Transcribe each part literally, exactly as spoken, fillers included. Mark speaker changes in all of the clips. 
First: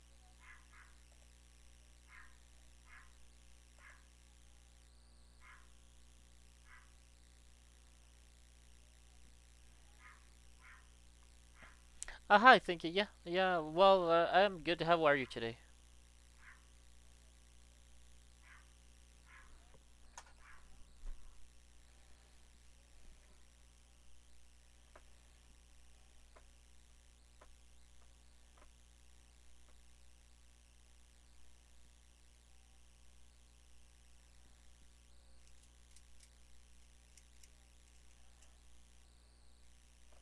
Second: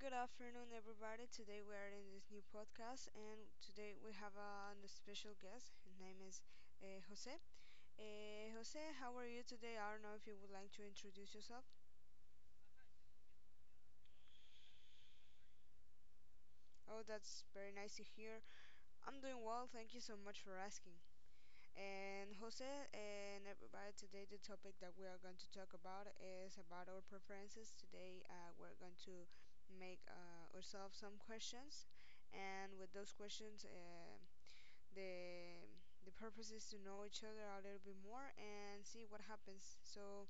Speaker 1: good afternoon, everybody. Today we are in this new podcast, and today we have uh, a special guest. His name is uh, Jose. Uh, Jose, how are you today? I don't know if you would like to introduce yourself.
Speaker 2: Uh, hi, thank you. Yeah, yeah. Well, uh, I'm good. How are you today?
Speaker 1: Oh, that's very nice to hear. I'm doing well. Thank you so much for asking. And Jose and everybody, today the topic that we are going to talk about is about our preferences. Today uh, we're going to make uh, ourselves some questions, and with those questions. Uh, the the purpose is to know each other a little bit more and see what happens. So,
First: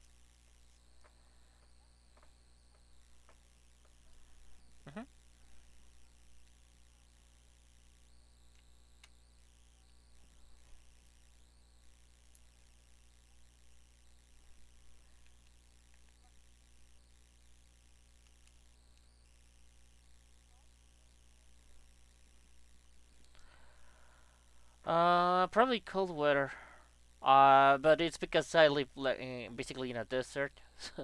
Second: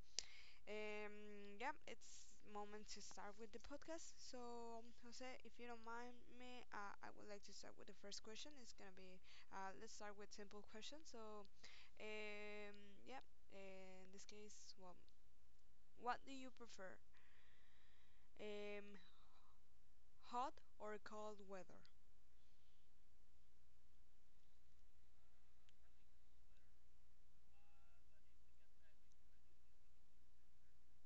Speaker 1: um, yeah, it's moment to start with the podcast. So,
Speaker 2: hmm
Speaker 1: Jose, if you don't mind me, uh, I would like to start with the first question. It's gonna be, uh, let's start with simple questions. So, um, yeah, in this case, well, what do you prefer? Um, Hot or cold weather?
Speaker 2: Uh, probably cold weather. Uh, but it's because I live like, eh, basically in a desert,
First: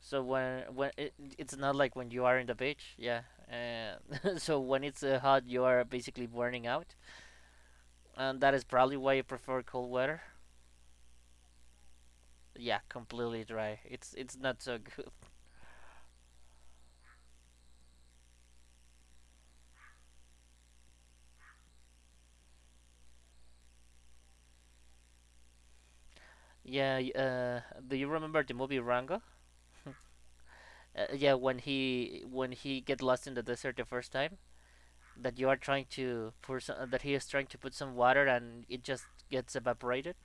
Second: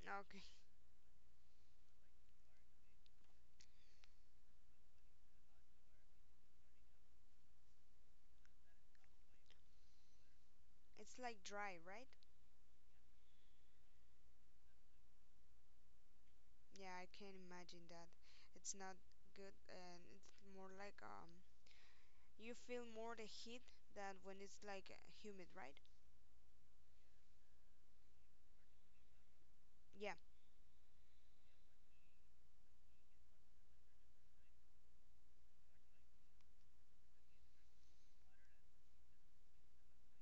Speaker 2: so
Speaker 1: Okay,
Speaker 2: when when it, it's not like when you are in the beach. Yeah. Uh, so when it's uh, hot, you are basically burning out, and that is probably why you prefer cold weather.
Speaker 1: it's like dry, right?
Speaker 2: Yeah, completely dry. It's it's not so good.
Speaker 1: Yeah, I can imagine that. It's not good, and it's more like um, you feel more the heat than when it's like uh, humid, right?
Speaker 2: Yeah. Y- Uh, do you remember the movie Rango?
Speaker 1: Yeah,
Speaker 2: Uh, yeah, when he when he get lost in the desert the first time that you are trying to pour some, that he is trying to put some water and it just gets evaporated.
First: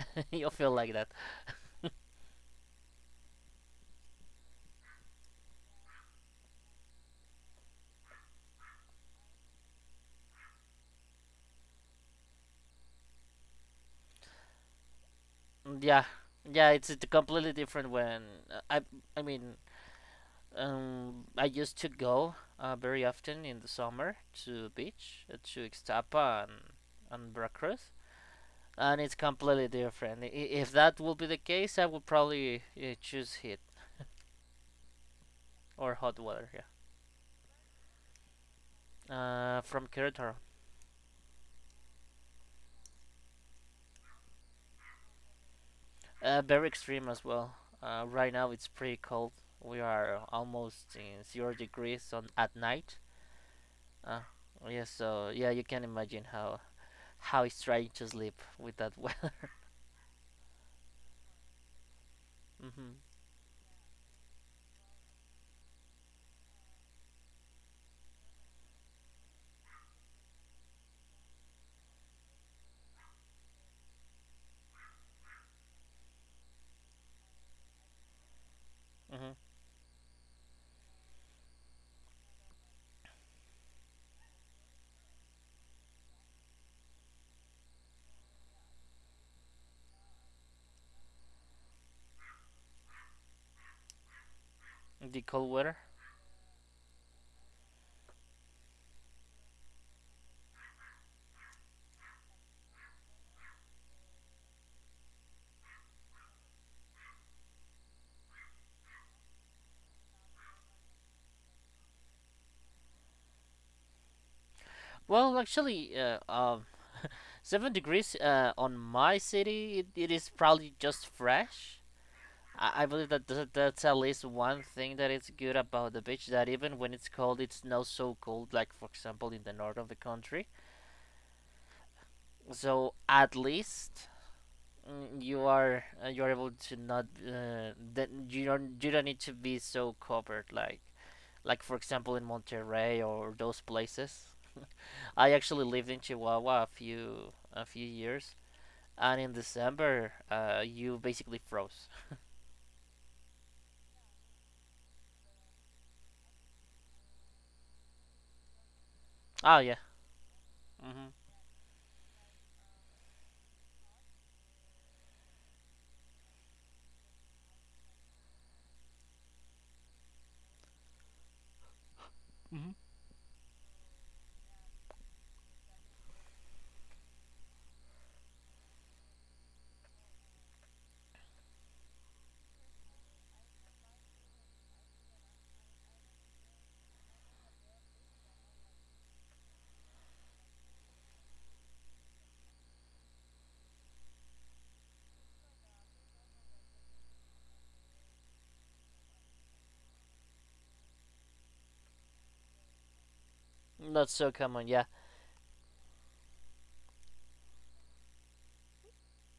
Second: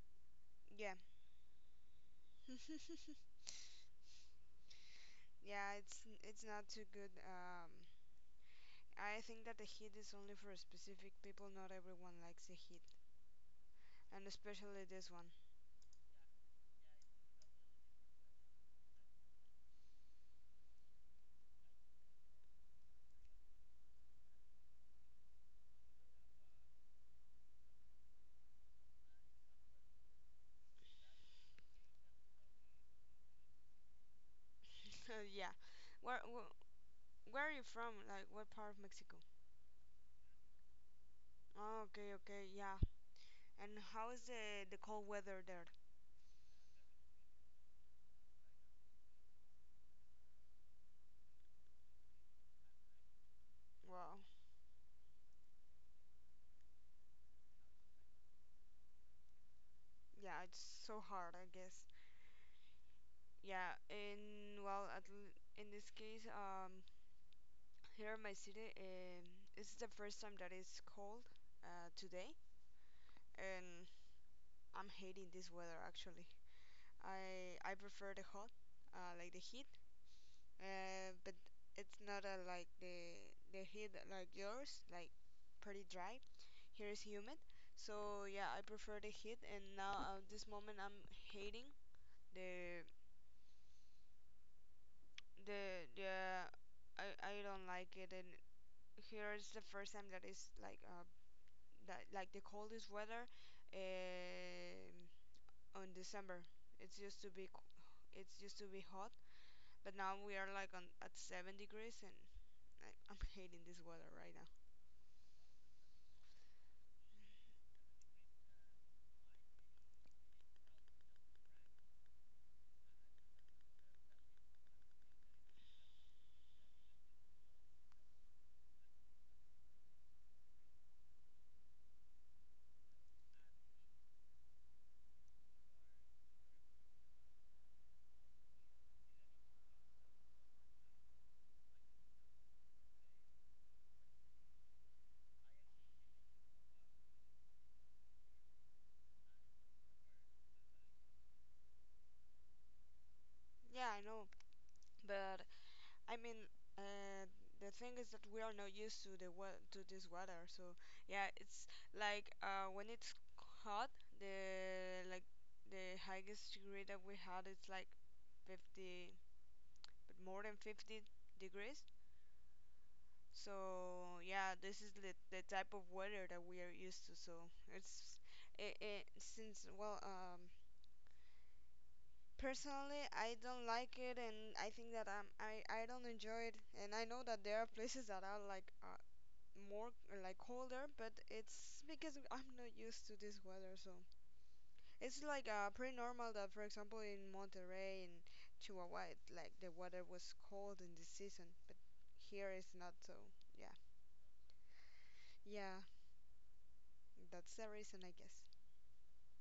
Speaker 2: You'll feel like
Speaker 1: yeah,
Speaker 2: that.
Speaker 1: yeah. It's it's not too good. Um, I think that the heat is only for specific people. Not everyone likes the heat, and especially this one.
Speaker 2: Mm, yeah, yeah, it's uh, completely different when uh, I I mean um I used to go uh, very often in the summer to beach, uh, to Ixtapa and and Veracruz. And it's completely different. i- If that will be the case, I would probably uh, choose heat
Speaker 1: Yeah.
Speaker 2: or hot
Speaker 1: Where,
Speaker 2: water.
Speaker 1: where
Speaker 2: Yeah.
Speaker 1: where are you from? Like what part of Mexico?
Speaker 2: Uh, from Querétaro.
Speaker 1: Oh, okay, okay, yeah. And how is the the cold weather there?
Speaker 2: Uh, very extreme as well. Uh, right now it's pretty cold. We are almost in zero degrees on at night.
Speaker 1: Well,
Speaker 2: Uh, yeah, so yeah, you can imagine how how it's trying to sleep with that weather.
Speaker 1: yeah, it's so hard, I guess.
Speaker 2: Mm-hmm,
Speaker 1: Yeah, in well, at l- in this case, um, here in my city, um, it's the first time that it's cold uh, today, and I'm hating this weather actually. I I prefer the hot, uh, like
Speaker 2: mm-hmm.
Speaker 1: the heat, uh, but it's not uh, like the the heat like yours, like pretty dry. Here is humid, so yeah, I prefer the heat. And now at this moment, I'm hating the
Speaker 2: The cold weather.
Speaker 1: the the I I don't like it, and here is the first time that is like uh, that like the coldest weather um on December. It's used to be co- it's used to be hot, but now we are like on at seven degrees, and I, I'm hating this weather right now.
Speaker 2: Well, actually, uh, um, seven degrees uh, on my city, it, it is probably just fresh. I, I believe that th- that's at least one thing that is good about the beach. That even when it's cold, it's not so cold. Like for example, in the north of the country. So at least, mm, you are uh, you are able to not uh, that you don't you don't need to be so covered, like like for example in Monterrey or those places. I actually lived in Chihuahua a few a few years, and in December, uh, you basically froze.
Speaker 1: Yeah, I know, but I mean. Uh, the thing is that we are not used to the wea-
Speaker 2: Oh yeah.
Speaker 1: to this weather, so
Speaker 2: hmm
Speaker 1: yeah, it's like uh, when it's hot, the like the highest degree that we had is like fifty, but more than fifty degrees.
Speaker 2: hmm
Speaker 1: So yeah, this is the, the type of weather that we are used to. So it's it, it since well um personally I don't like it, and I think that um I I don't enjoy it, and I know that there are places that are like uh, more like colder, but it's because I'm not used to this weather. So it's like uh pretty normal that, for example, in Monterrey and Chihuahua it, like the weather was cold in this season, but here it's not so, yeah.
Speaker 2: Not so common, yeah.
Speaker 1: Yeah, that's the reason, I guess.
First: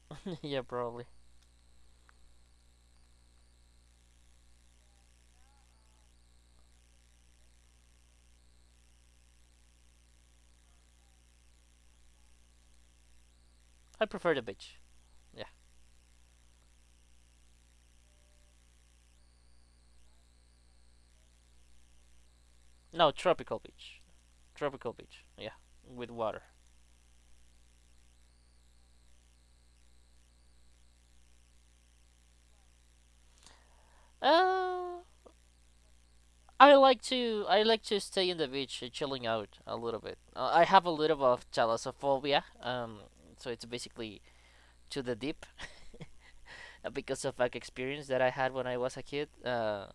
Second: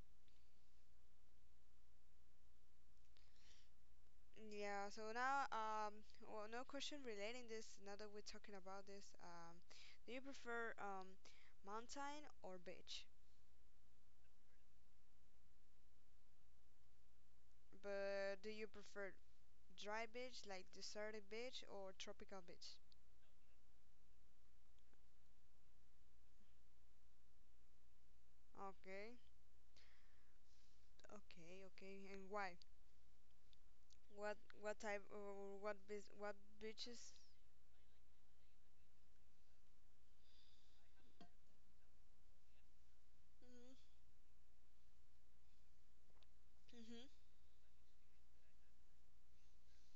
Speaker 2: Yeah, probably.
Speaker 1: Yeah, so now, um, well, no question relating this. Now that we're talking about this, um, do you prefer um, mountain or beach?
Speaker 2: I prefer the beach. Yeah.
Speaker 1: But do you prefer dry beach, like deserted beach, or tropical beach?
Speaker 2: No, tropical beach. Tropical beach. Yeah. With water.
Speaker 1: Okay, okay, okay. And why? What what type
Speaker 2: Uh,
Speaker 1: or what beach? What
Speaker 2: I like
Speaker 1: beaches?
Speaker 2: to I like to stay in the beach, uh, chilling out a little bit. Uh, I have a little bit of thalassophobia, um, so it's
Speaker 1: Mm-hmm.
Speaker 2: basically to the deep, uh, because
Speaker 1: Mm-hmm.
Speaker 2: of like experience that I had when I was a kid. Uh,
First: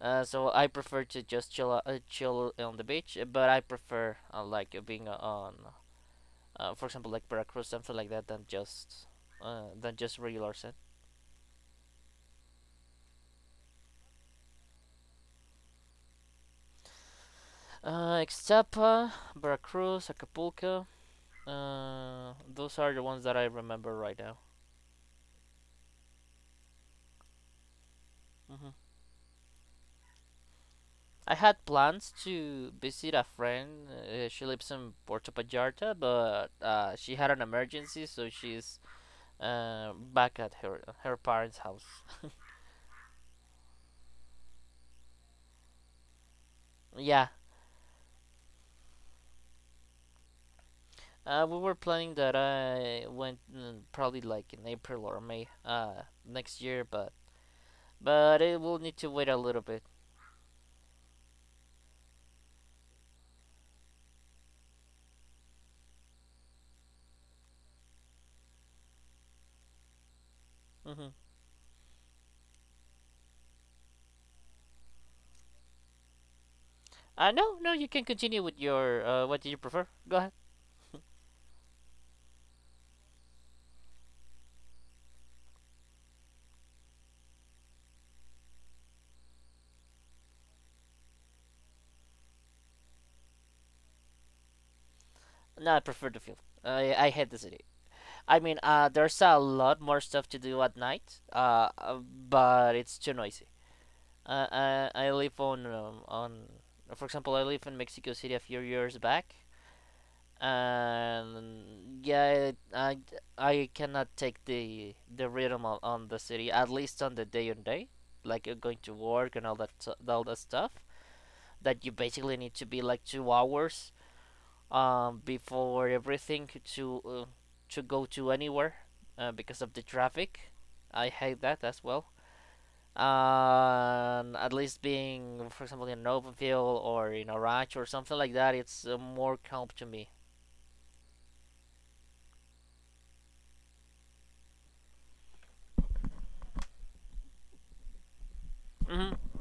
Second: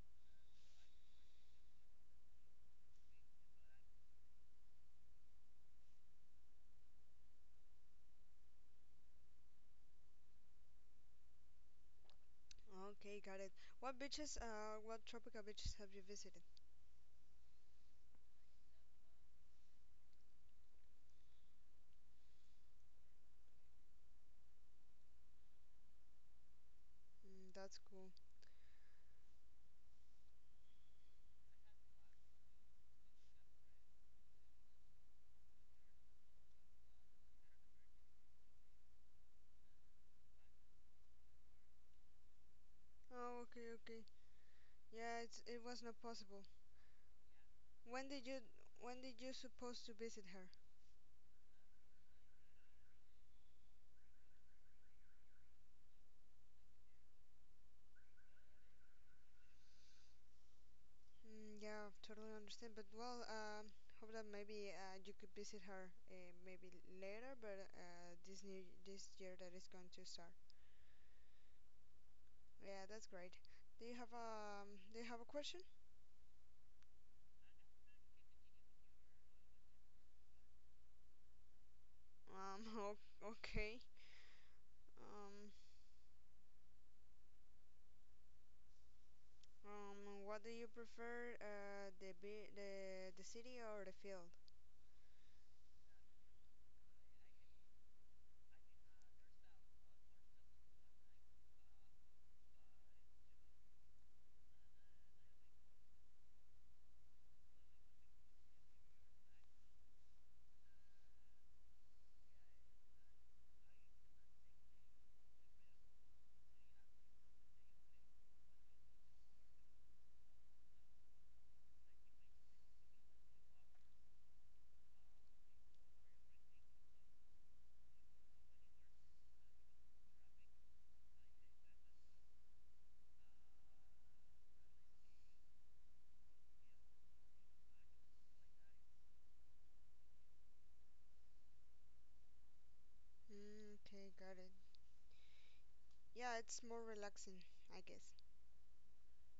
Speaker 2: uh, So I prefer to just chill o- uh, chill on the beach, uh, but I prefer, uh, like uh, being on, uh, for example, like Veracruz, something like that, than just, uh, than just regular sand.
Speaker 1: Okay, got it. What beaches? Uh, what tropical beaches have you visited?
Speaker 2: Uh, Ixtapa, Veracruz, Acapulco. Uh, those are the ones that I remember right now.
Speaker 1: Mm, that's cool.
Speaker 2: Mhm. I had plans to visit a friend. Uh, she lives in Puerto Vallarta, but uh, she had an emergency, so she's, uh, back at her her parents' house.
Speaker 1: Oh, okay, okay. Yeah, it's, it was not possible.
Speaker 2: Yeah,
Speaker 1: When did you when did you supposed to visit her?
Speaker 2: uh, we were planning that I went, mm, probably like in April or May, uh, next year, but but it will need to wait a little bit.
Speaker 1: Mm, yeah, totally understand. But well, um, hope that maybe uh, you could visit her uh, maybe later, but uh, this new this year that is going to start.
Speaker 2: Mm-hmm.
Speaker 1: Yeah, that's great. Do you have a um do you have a question?
Speaker 2: Uh, no, no, you can continue with your. Uh, what do you prefer? Go ahead.
Speaker 1: Um, o- Okay. Um, um, what do you prefer, uh, the bi- the the city or the field?
Speaker 2: No, I prefer the field. I I hate the city. I mean, uh, there's a lot more stuff to do at night, uh, uh, but it's too noisy. Uh, I, I live on, um, on, for example, I live in Mexico City a few years back, and yeah, I, I cannot take the the rhythm on, on the city, at least on the day on day, like you're going to work and all that, all that stuff, that you basically need to be like two hours, um, before everything to uh, to go to anywhere, uh, because of the traffic. I hate that as well. Um, at least being, for example, in Novenville or in Arach or something like that, it's, uh, more calm to me.
Speaker 1: Mm, okay, got it. Yeah, it's more relaxing, I guess.
Speaker 2: hmm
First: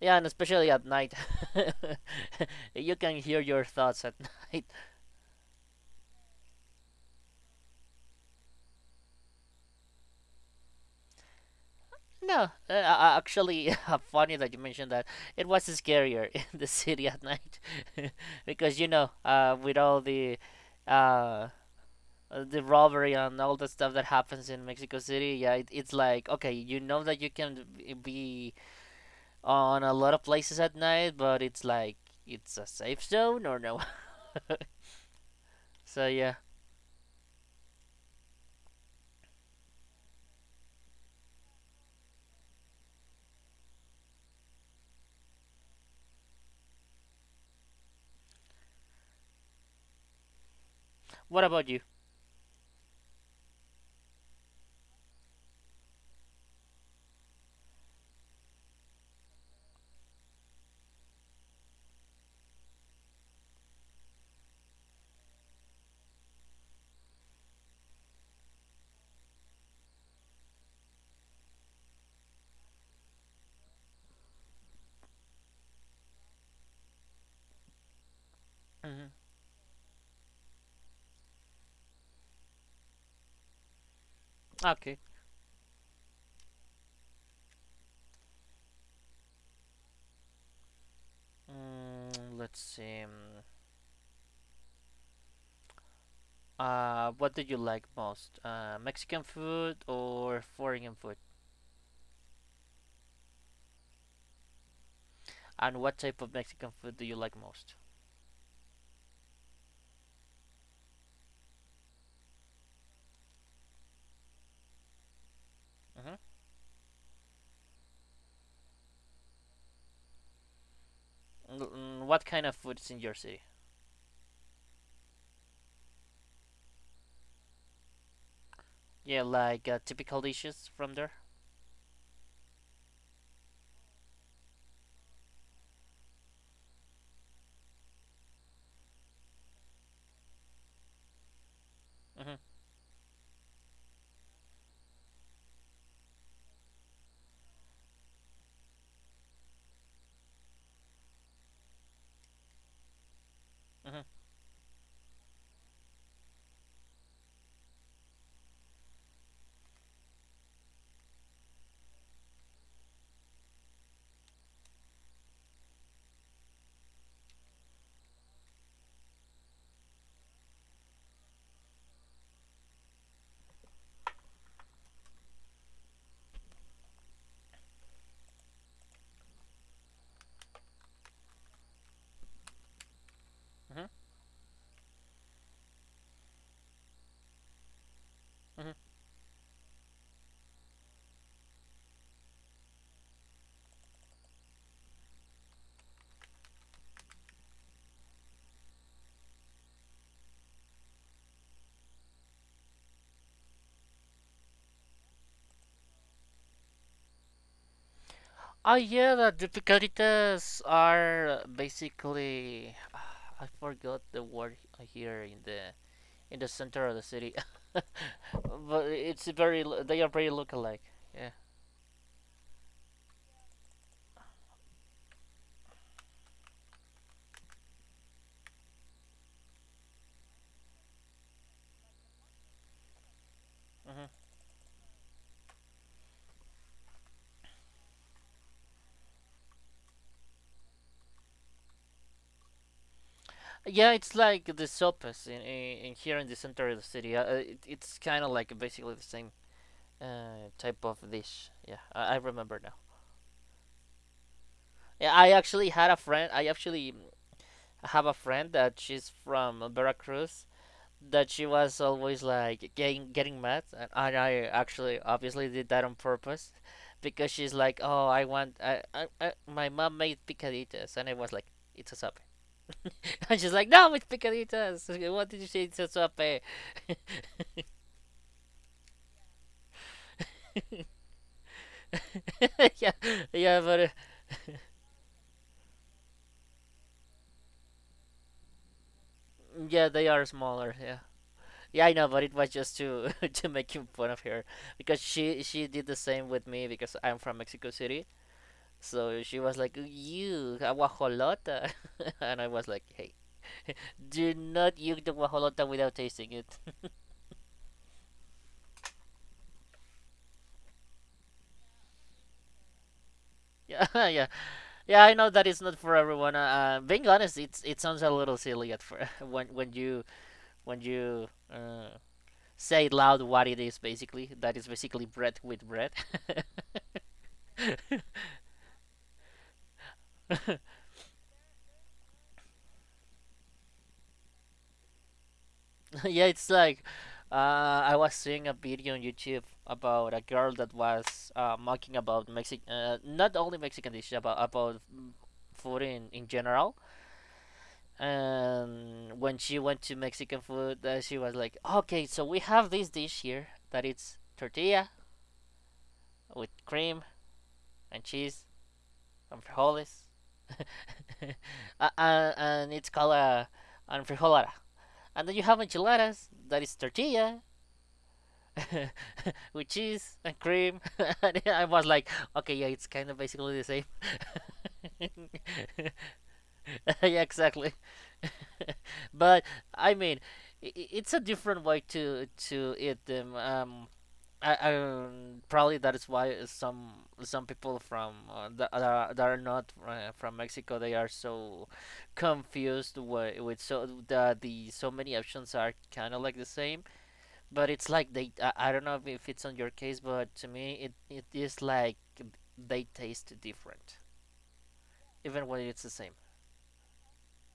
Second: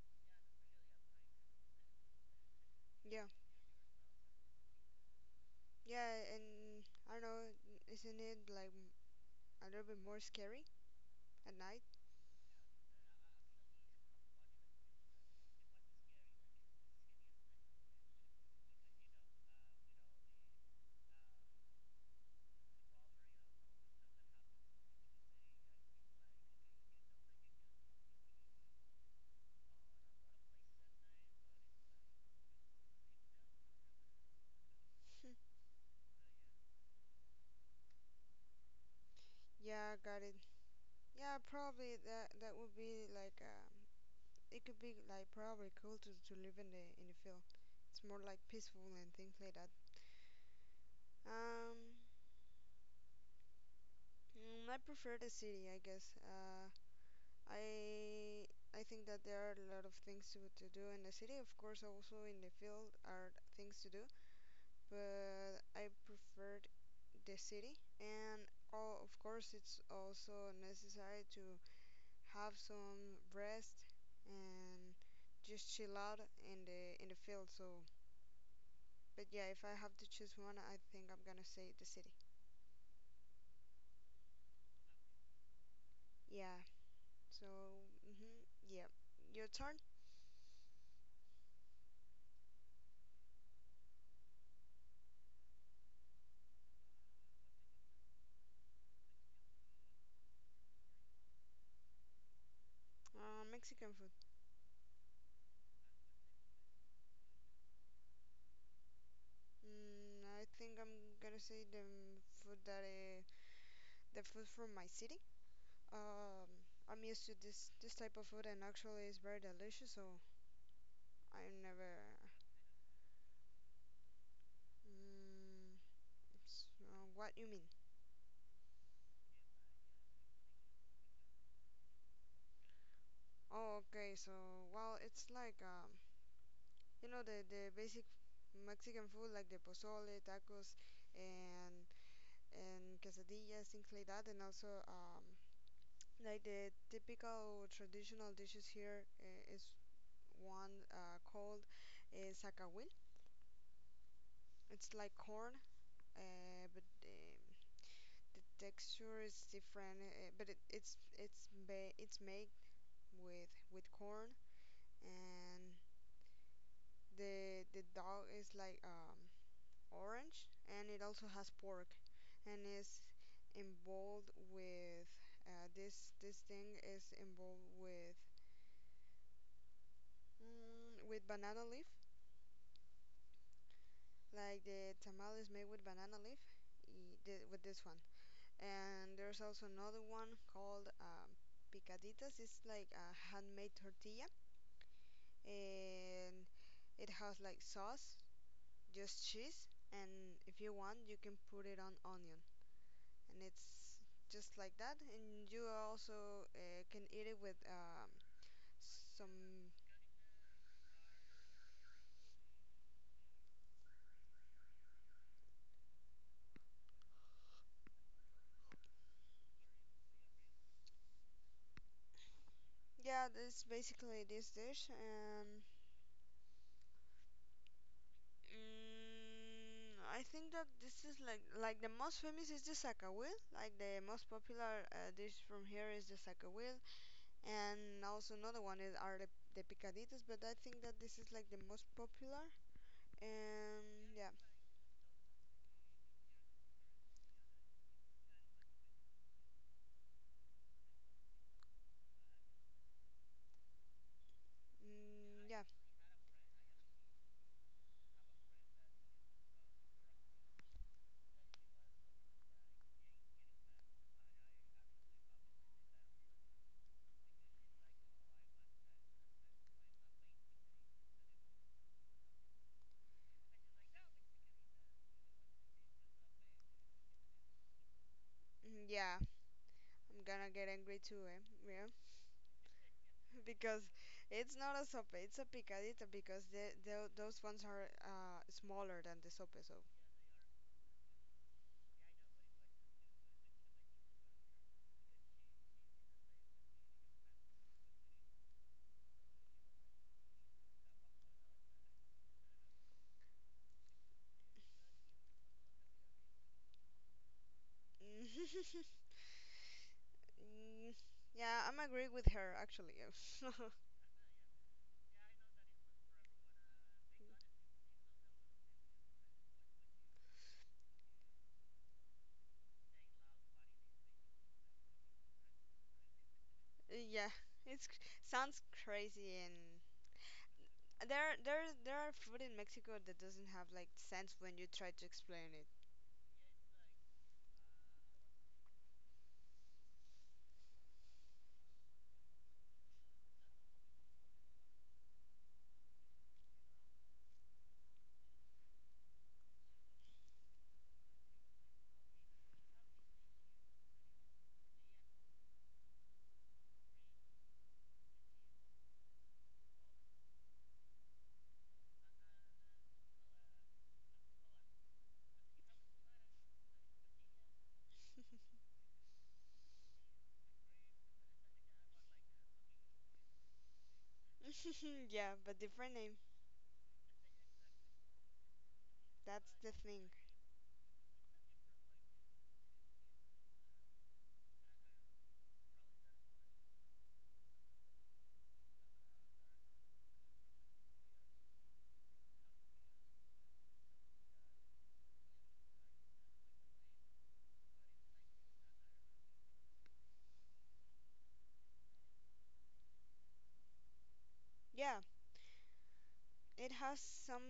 Speaker 2: Yeah, and especially at night, you can
Speaker 1: Yeah.
Speaker 2: hear your thoughts at night.
Speaker 1: Yeah, and I don't know, isn't it like m- a little bit more scary at night?
Speaker 2: No, uh, uh, Actually, funny that you mentioned that. It was scarier in the city at night because you know, uh, with all the uh, uh, the robbery and all the stuff that happens in Mexico City, yeah, it, it's like okay, you know that you can be on a lot of places at night, but it's like it's a safe zone or no. So yeah,
Speaker 1: Yeah, got it. Yeah, probably that that would be like um, it could be like probably cool to, to live in the in the field. It's more like peaceful and things like that.
Speaker 2: what about
Speaker 1: Um,
Speaker 2: you?
Speaker 1: mm, I prefer the city, I guess. Uh, I I think that there are a lot of things to to do in the city. Of course, also in the field are things to do, but I prefer the city. And all, of course, it's also necessary to have some rest and just chill out in the in the field. So
Speaker 2: hmm
Speaker 1: but yeah, if I have to choose one, I think I'm gonna say the city,
Speaker 2: Okay,
Speaker 1: yeah. So hmm, yeah, your turn.
Speaker 2: mm, let's see. Mm, uh, what do you like most? Uh, Mexican food or foreign food?
Speaker 1: uh, Mexican food.
Speaker 2: And what type of Mexican food do you like most?
Speaker 1: Mm, I think I'm gonna say the food that uh, the food from my city.
Speaker 2: hmm
Speaker 1: um I'm used to this this type of food, and actually it's very delicious, so I never.
Speaker 2: Mm, what kind of food is in your city?
Speaker 1: Mm, s- uh, what you mean?
Speaker 2: Yeah, like, uh, typical dishes from there.
Speaker 1: Oh, okay. So, well, it's like um, you know the the basic Mexican food like the pozole, tacos, and
Speaker 2: hmm
Speaker 1: and quesadillas, things like that, and also um, like the typical traditional dishes here uh, is one uh, called uh, zacahuil.
Speaker 2: hmm
Speaker 1: It's like corn, uh, but um, the texture is different, uh, but it, it's it's ba- it's made with with corn and The the dog is like um orange, and it also has pork, and is involved with uh, this this thing is involved with mm, with banana leaf,
Speaker 2: Mhm,
Speaker 1: like the tamal is made with banana leaf. Y- thi- with this one,
Speaker 2: mhm.
Speaker 1: and there's also another one called um, picaditas. It's like a handmade tortilla, and it has like sauce, just cheese, and if you want, you can put it on onion, and it's just like that. And you also uh, can eat it with um,
Speaker 2: Ah, yeah,
Speaker 1: some.
Speaker 2: the difficulties are basically I forgot the word here in the in the center of the city, but it's very l- they are very look alike. Yeah.
Speaker 1: Yeah, that's basically this dish. And mm, I think that this is like like the most famous is the sacawil. Like the
Speaker 2: hmm
Speaker 1: most popular uh, dish from here is the sacawil, and also another one is are the the picaditas. But I think that this is like the most popular.
Speaker 2: Yeah,
Speaker 1: And
Speaker 2: it's
Speaker 1: yeah,
Speaker 2: like the sopas in, in, in here in the center of the city. Uh, uh, it, it's kind of like basically the same, uh, type of dish. Yeah, I, I remember now. Yeah, I
Speaker 1: mm, yeah,
Speaker 2: actually had a friend. I actually have a friend that she's from Veracruz, that she was always like getting getting mad, and and I actually obviously did that on purpose, because she's like, "Oh, I want I, I, I my mom made picaditas," and I was like, "It's a sope," and she's like, "No, it's picaditas. What did you say? It's a sope."
Speaker 1: mm, yeah. I'm gonna get angry too, eh? Yeah.
Speaker 2: Yeah, yeah, but
Speaker 1: Because
Speaker 2: uh,
Speaker 1: it's not a sope, it's a picadita, because the, tho- those ones are uh, smaller than the sope, so.
Speaker 2: yeah, they are smaller. Yeah. Yeah, I know, but it was just to to make fun of her because she she did the same with me because I'm from Mexico City, so she was like, "You aguajolota," and I was like, "Hey, do not yuk the guajolota without tasting it."
Speaker 1: Mm, yeah, I'm agree with her actually.
Speaker 2: Yeah, yeah, yeah. I know that it's not for everyone. Uh, uh, being honest, it's it sounds a little silly at first when when you when you uh, say it loud what it is basically. That is basically bread with bread.
Speaker 1: Yeah, it's cr- sounds crazy, and there there there are food in Mexico that doesn't have like sense when you try to explain it.
Speaker 2: Yeah, it's like, uh, I was seeing a video on YouTube about a girl that was, uh, mocking about Mexican, uh, not only Mexican dishes, about about mm, food in, in general. And when she went to Mexican food, uh, she was like, "Okay, so we have this dish here that it's tortilla with cream and cheese and frijoles, uh, uh, and it's called a and frijolada. And then you have enchiladas that is tortilla with cheese and cream." And I was like, "Okay, yeah, it's kind of basically the same."
Speaker 1: Yeah, but different name.
Speaker 2: Yeah, exactly. But
Speaker 1: That's the
Speaker 2: I
Speaker 1: thing.
Speaker 2: mean, i- i- it's a different way to to eat them. Um, I, I um, probably that is why some some people from, uh, that, are- that are not, uh, from Mexico, they are so confused with, with so the, the so many options are kind of like the same. But it's like they, I, I don't know if it's on your case, but to me, it, it is like they taste different,
Speaker 1: Yeah,
Speaker 2: even when it's the same.
Speaker 1: it has some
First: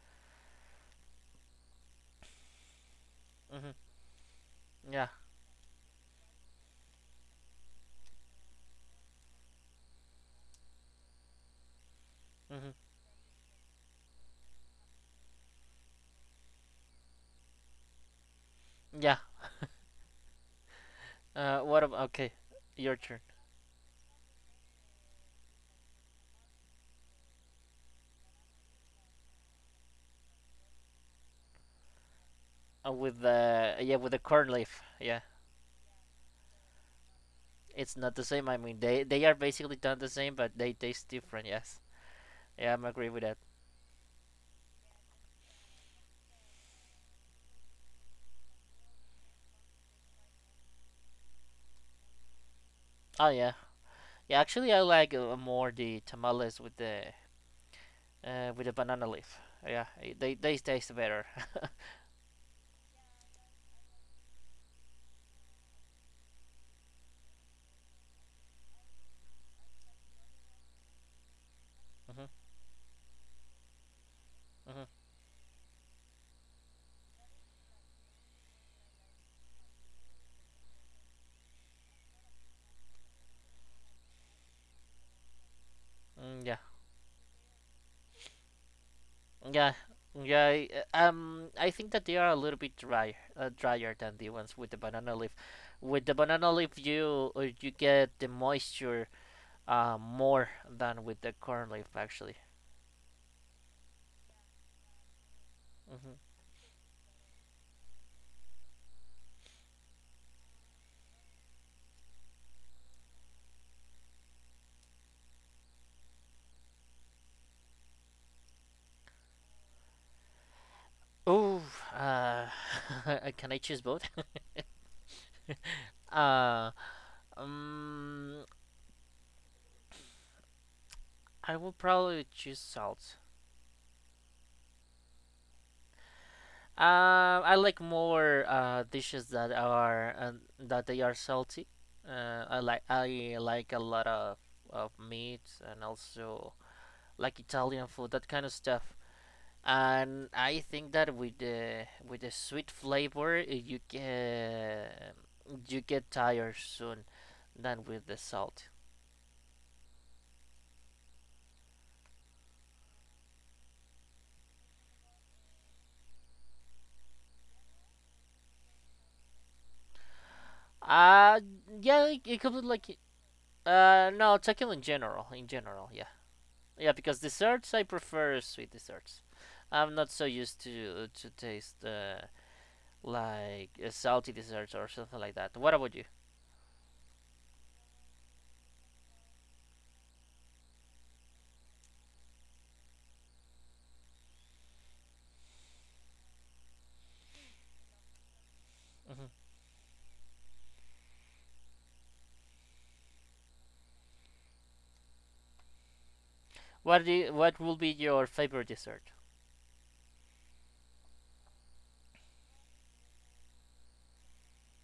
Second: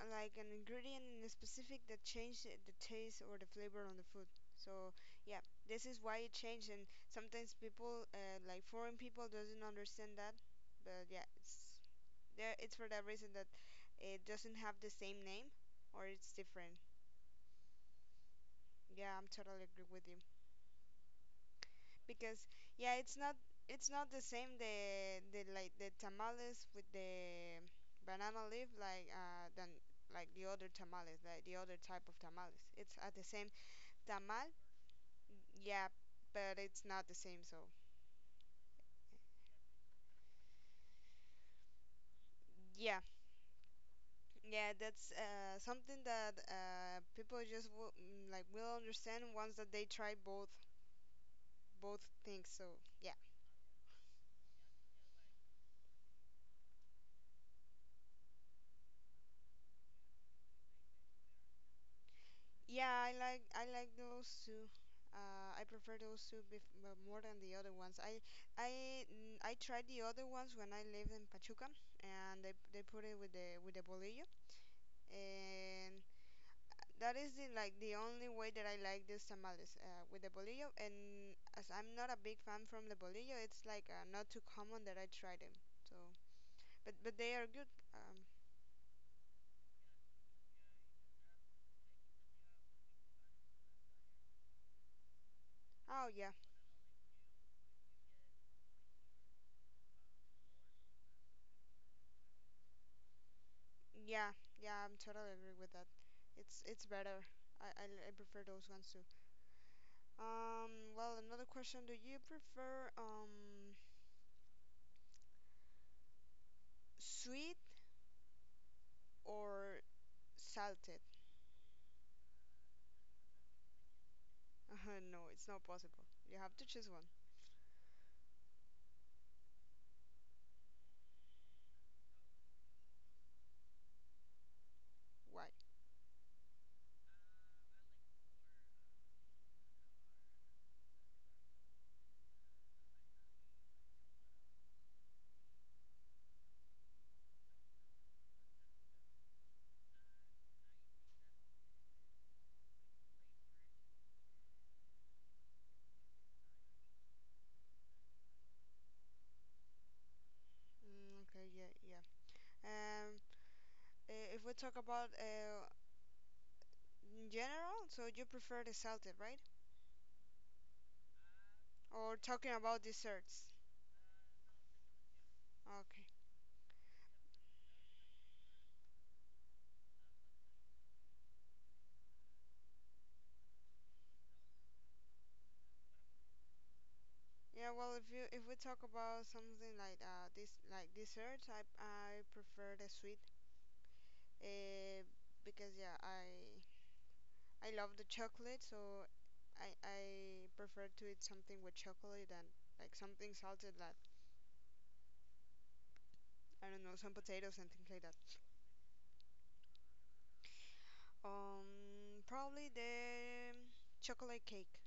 Speaker 1: uh, like an ingredient in a specific that changes the taste or the
Speaker 2: hmm
Speaker 1: flavor on the food. So
Speaker 2: Yeah.
Speaker 1: yeah, this is why it changed, and sometimes people uh, like foreign people doesn't understand that. But yeah, it's there.
Speaker 2: hmm
Speaker 1: It's for that reason that it doesn't have the same name, or it's different. Yeah,
Speaker 2: yeah.
Speaker 1: I'm totally agree with you.
Speaker 2: Uh, what about okay,
Speaker 1: Because yeah,
Speaker 2: your
Speaker 1: it's
Speaker 2: turn.
Speaker 1: not, it's not the same the the like the tamales with the banana leaf like uh than like the other tamales, like the other type of tamales.
Speaker 2: Uh,
Speaker 1: It's at
Speaker 2: with
Speaker 1: the same
Speaker 2: the yeah, with the
Speaker 1: tamal,
Speaker 2: corn leaf. Yeah,
Speaker 1: yeah, but it's not the same. So
Speaker 2: it's not the same. I mean, they they are basically done the same, but they taste different. Yes. Yeah, I'm
Speaker 1: yeah,
Speaker 2: agree with that.
Speaker 1: yeah, that's uh something that uh people just will, like will understand once that they try both both things. So yeah.
Speaker 2: Oh yeah, yeah. Actually, I like, uh, more the tamales with the, uh, with the banana leaf. Yeah, they they taste better.
Speaker 1: Yeah, I like I like those two. Uh, I prefer those two bef m- more than the other ones. I I mm, I tried the other ones when I lived in Pachuca,
Speaker 2: hmm
Speaker 1: and they they put it with the with the bolillo,
Speaker 2: hmm
Speaker 1: and that is the like the only way that I like these tamales uh, with the bolillo. And as I'm not a big fan from the bolillo, it's like uh, not too common that I try them. So,
Speaker 2: Mm, yeah,
Speaker 1: but but they are good. Um,
Speaker 2: yeah. Yeah, uh, um, I think that they are a little bit dry, uh, drier than the ones with the banana leaf.
Speaker 1: oh
Speaker 2: With the
Speaker 1: yeah.
Speaker 2: banana leaf, you, uh, you get the moisture, uh, more than with the corn leaf actually.
Speaker 1: Yeah, yeah, I'm totally agree with that.
Speaker 2: hmm
Speaker 1: It's it's better. I, I, I prefer those ones too. Um, well, another question: do you prefer um sweet or salted?
Speaker 2: Ooh, uh, can I choose both?
Speaker 1: No, it's not possible. You have to
Speaker 2: uh,
Speaker 1: choose one.
Speaker 2: um, I will probably choose salt.
Speaker 1: Why?
Speaker 2: Um, I like more, uh, dishes that are, uh, that they are salty. Uh, I like I like a lot of of meat and also like Italian food, that kind of stuff. And I think that with the with the sweet flavor, uh, you get you get tired soon than with the salt.
Speaker 1: Mm, okay, yeah, yeah. Um, i- if we talk about uh in general, so you prefer the salted, right?
Speaker 2: Uh yeah,
Speaker 1: Or
Speaker 2: it it
Speaker 1: talking
Speaker 2: comes with
Speaker 1: about
Speaker 2: like,
Speaker 1: desserts?
Speaker 2: uh no, talking in general, in general,
Speaker 1: Okay.
Speaker 2: yeah, yeah. Because desserts, I prefer sweet desserts. I'm not so used to to taste, uh, like uh, salty desserts or something like that. What about you?
Speaker 1: Yeah, well, if you if we talk about something like uh this like desserts, I I prefer the sweet, uh, because yeah, I I love the chocolate, so
Speaker 2: hmm
Speaker 1: I I prefer to eat something with chocolate than like something salted like I don't know
Speaker 2: What
Speaker 1: some
Speaker 2: do you,
Speaker 1: potatoes
Speaker 2: what
Speaker 1: and
Speaker 2: will
Speaker 1: things
Speaker 2: be
Speaker 1: like that.
Speaker 2: your favorite dessert?
Speaker 1: Um, probably the chocolate cake.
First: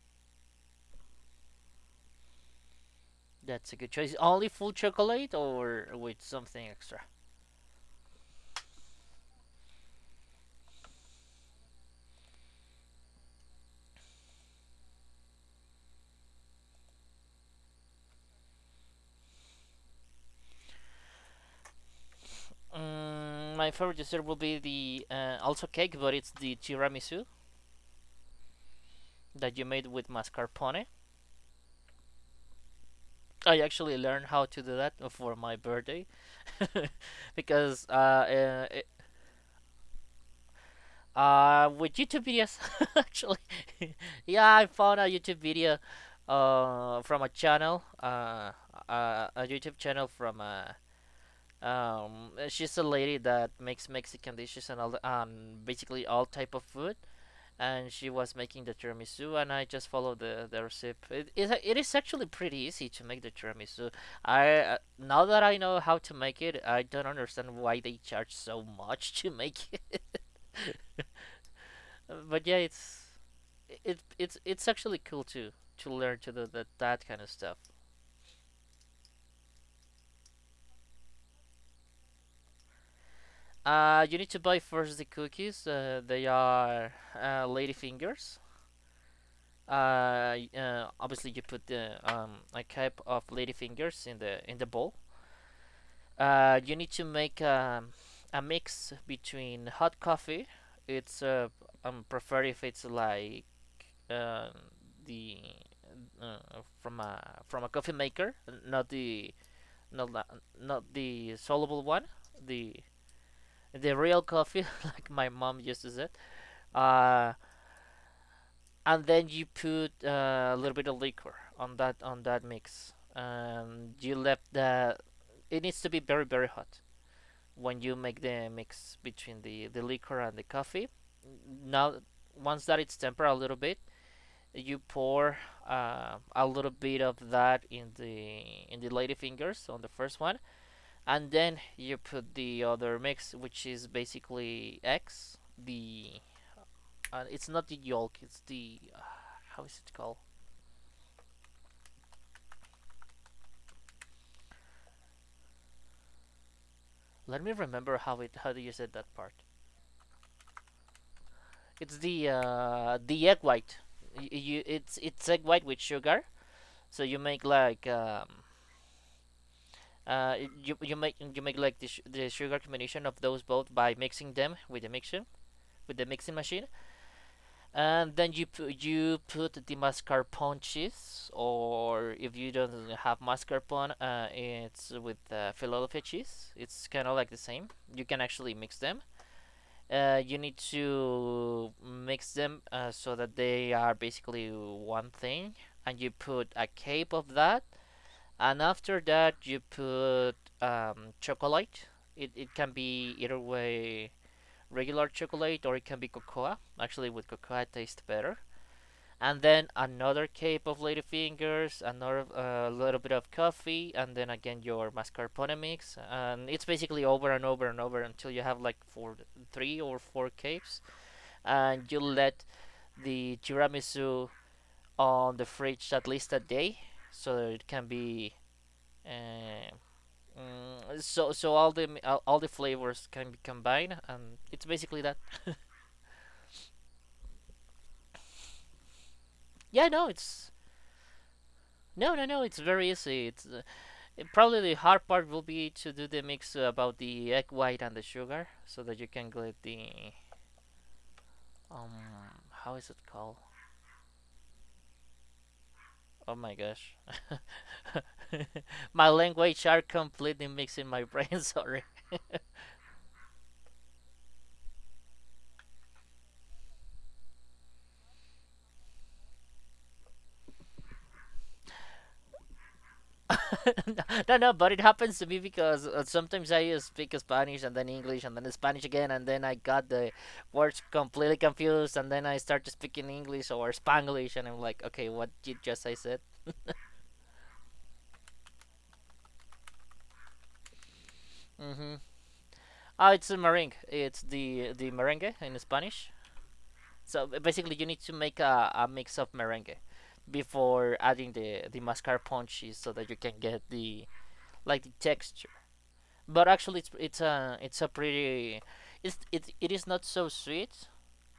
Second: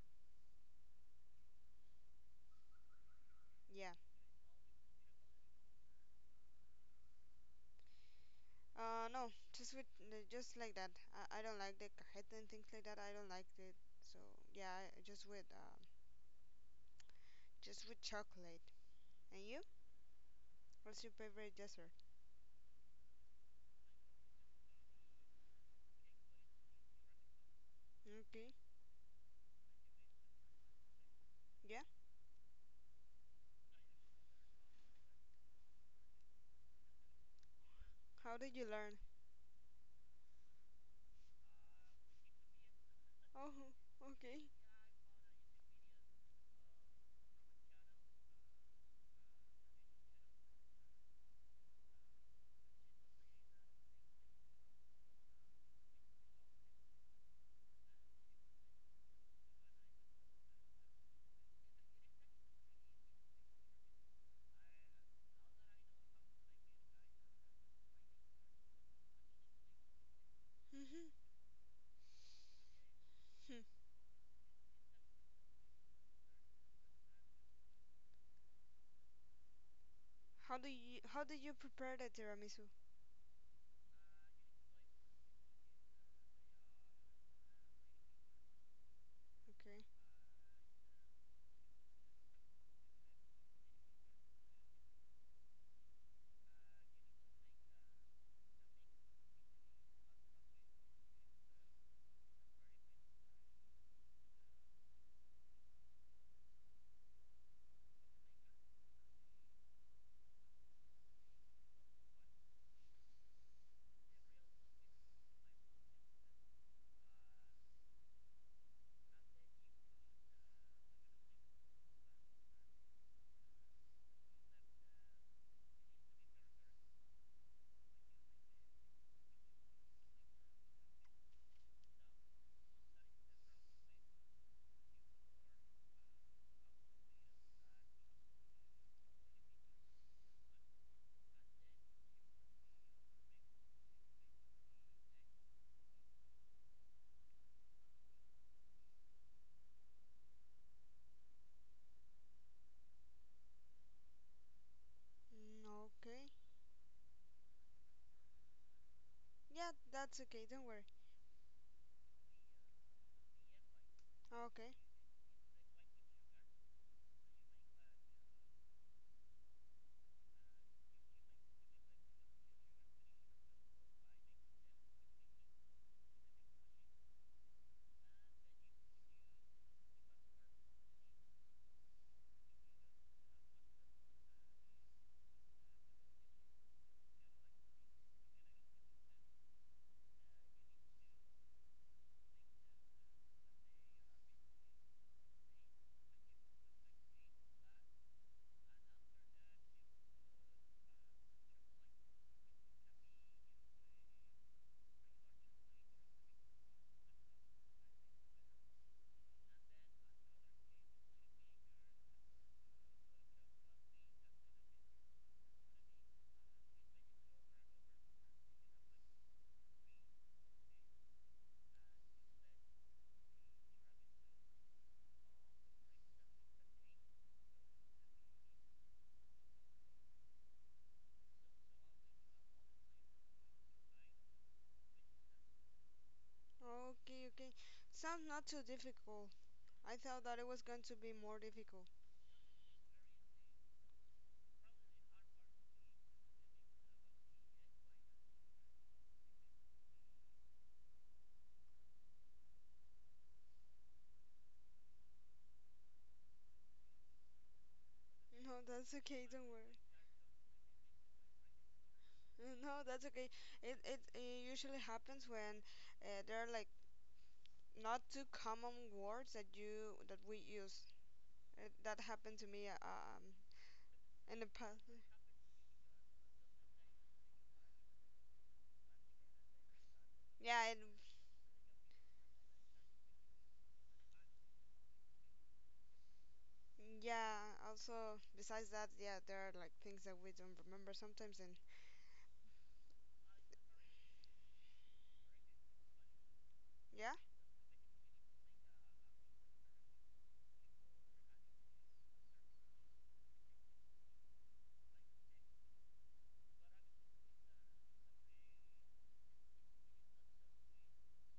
Speaker 2: That's a good
Speaker 1: Yeah.
Speaker 2: choice. Only full chocolate or with something extra?
Speaker 1: Uh, no, just with the- just like that. I, I don't like the cajeta and things like that. I don't like it. So yeah, I- just with um, just with chocolate. And you? What's your favorite dessert?
Speaker 2: Mm, my favorite dessert will be the, uh, also cake, but it's the tiramisu
Speaker 1: Okay.
Speaker 2: that you made with mascarpone.
Speaker 1: Yeah.
Speaker 2: I actually learned how to do that for my birthday because uh,
Speaker 1: How did you
Speaker 2: uh, it-
Speaker 1: learn?
Speaker 2: uh, with YouTube videos actually.
Speaker 1: Oh, okay.
Speaker 2: yeah, I found a YouTube video uh, from a channel, uh, uh, a YouTube channel from uh, Um, uh, she's a lady that makes Mexican dishes and all the, um, basically all type of food. And she was making the tiramisu, and I just followed the, the recipe. It, it, it is actually pretty easy to make the tiramisu. I uh, Now that I know how to make it, I don't understand why they charge so much to make it.
Speaker 1: Mhm.
Speaker 2: but yeah, it's
Speaker 1: Hmm.
Speaker 2: it it's it's actually cool to to learn to do that that kind of stuff.
Speaker 1: How do you how did you prepare the tiramisu?
Speaker 2: Uh, you need to buy first the cookies. Uh, they are uh, lady fingers.
Speaker 1: Okay.
Speaker 2: Uh, uh, obviously you put the um, a cup of ladyfingers in the in the bowl. Uh, you need to make um, a mix between hot coffee. It's uh, I'm prefer if it's like uh, the uh, from a from a coffee maker, not the not la- not the soluble one, the the real coffee like my mom uses it. Uh, and then you put uh, a little bit of liquor on that on that mix. Um, you left the. It needs to be very very hot when you make the mix between the the liquor and the coffee. Now, once that it's tempered a little bit, you pour uh, a little bit of that in the in the lady fingers on the first one, and then you put the other mix, which is basically eggs. The uh, It's not the yolk, it's the uh, how is it called?
Speaker 1: Mm, okay.
Speaker 2: Let me remember how it how do you said that part.
Speaker 1: Yeah, that's okay. Don't worry.
Speaker 2: It's the uh, the egg white. Y- You
Speaker 1: Okay.
Speaker 2: it's it's egg white with sugar. So you make like um, uh, you, you make you make like the, sh- the sugar combination of those both by mixing them with the mixing with the mixing machine, and then you pu- you put the mascarpone cheese, or if you don't have mascarpone, uh, it's with uh, Philadelphia cheese. It's kind of like the same. You can actually mix them uh, you need to mix them uh, so that they are basically one thing, and you put a cape of that, and after that you put um, chocolate. It it can be either way regular chocolate or it can be cocoa. Actually, with cocoa it tastes better. And then another cape of ladyfingers, another uh, little bit of coffee, and then again your mascarpone mix, and it's basically over and over and over until you have like four, three or four capes and you let the tiramisu on the fridge at least a day so that it can be uh, mm, so so all the all, the flavors can be combined and it's basically that.
Speaker 1: Okay, okay. Sounds not too difficult.
Speaker 2: Yeah,
Speaker 1: I
Speaker 2: no,
Speaker 1: thought that it
Speaker 2: it's
Speaker 1: was going to be more difficult.
Speaker 2: no no no, it's very easy. It's uh, it- probably the hard part will be to do the mix about the egg white and the sugar so that you can get the um how is it called? Oh my gosh.
Speaker 1: No, that's
Speaker 2: My
Speaker 1: okay. Don't
Speaker 2: language
Speaker 1: worry.
Speaker 2: are completely mixing my brain, sorry.
Speaker 1: Uh, No, that's okay. It it, it usually happens when uh, there are like not too common words that you that we use. It, that happened to me um
Speaker 2: No,
Speaker 1: in the
Speaker 2: no, but
Speaker 1: past.
Speaker 2: it happens to me because uh, sometimes I uh, speak Spanish and then English and then Spanish again, and then I got the
Speaker 1: Yeah, and
Speaker 2: words completely confused, and then I start speaking English or Spanglish, and I'm like, okay, what did just I said?
Speaker 1: yeah. Also, besides that, yeah, there are like things that we don't remember sometimes. And
Speaker 2: Mm-hmm. Oh, it's a meringue. It's the the merengue in Spanish.
Speaker 1: yeah.
Speaker 2: So b- basically, you need to make a, a mix of merengue before adding the the mascarpone cheese so that you can get the like the texture. But actually it's it's a it's a pretty it's it, it is not so sweet,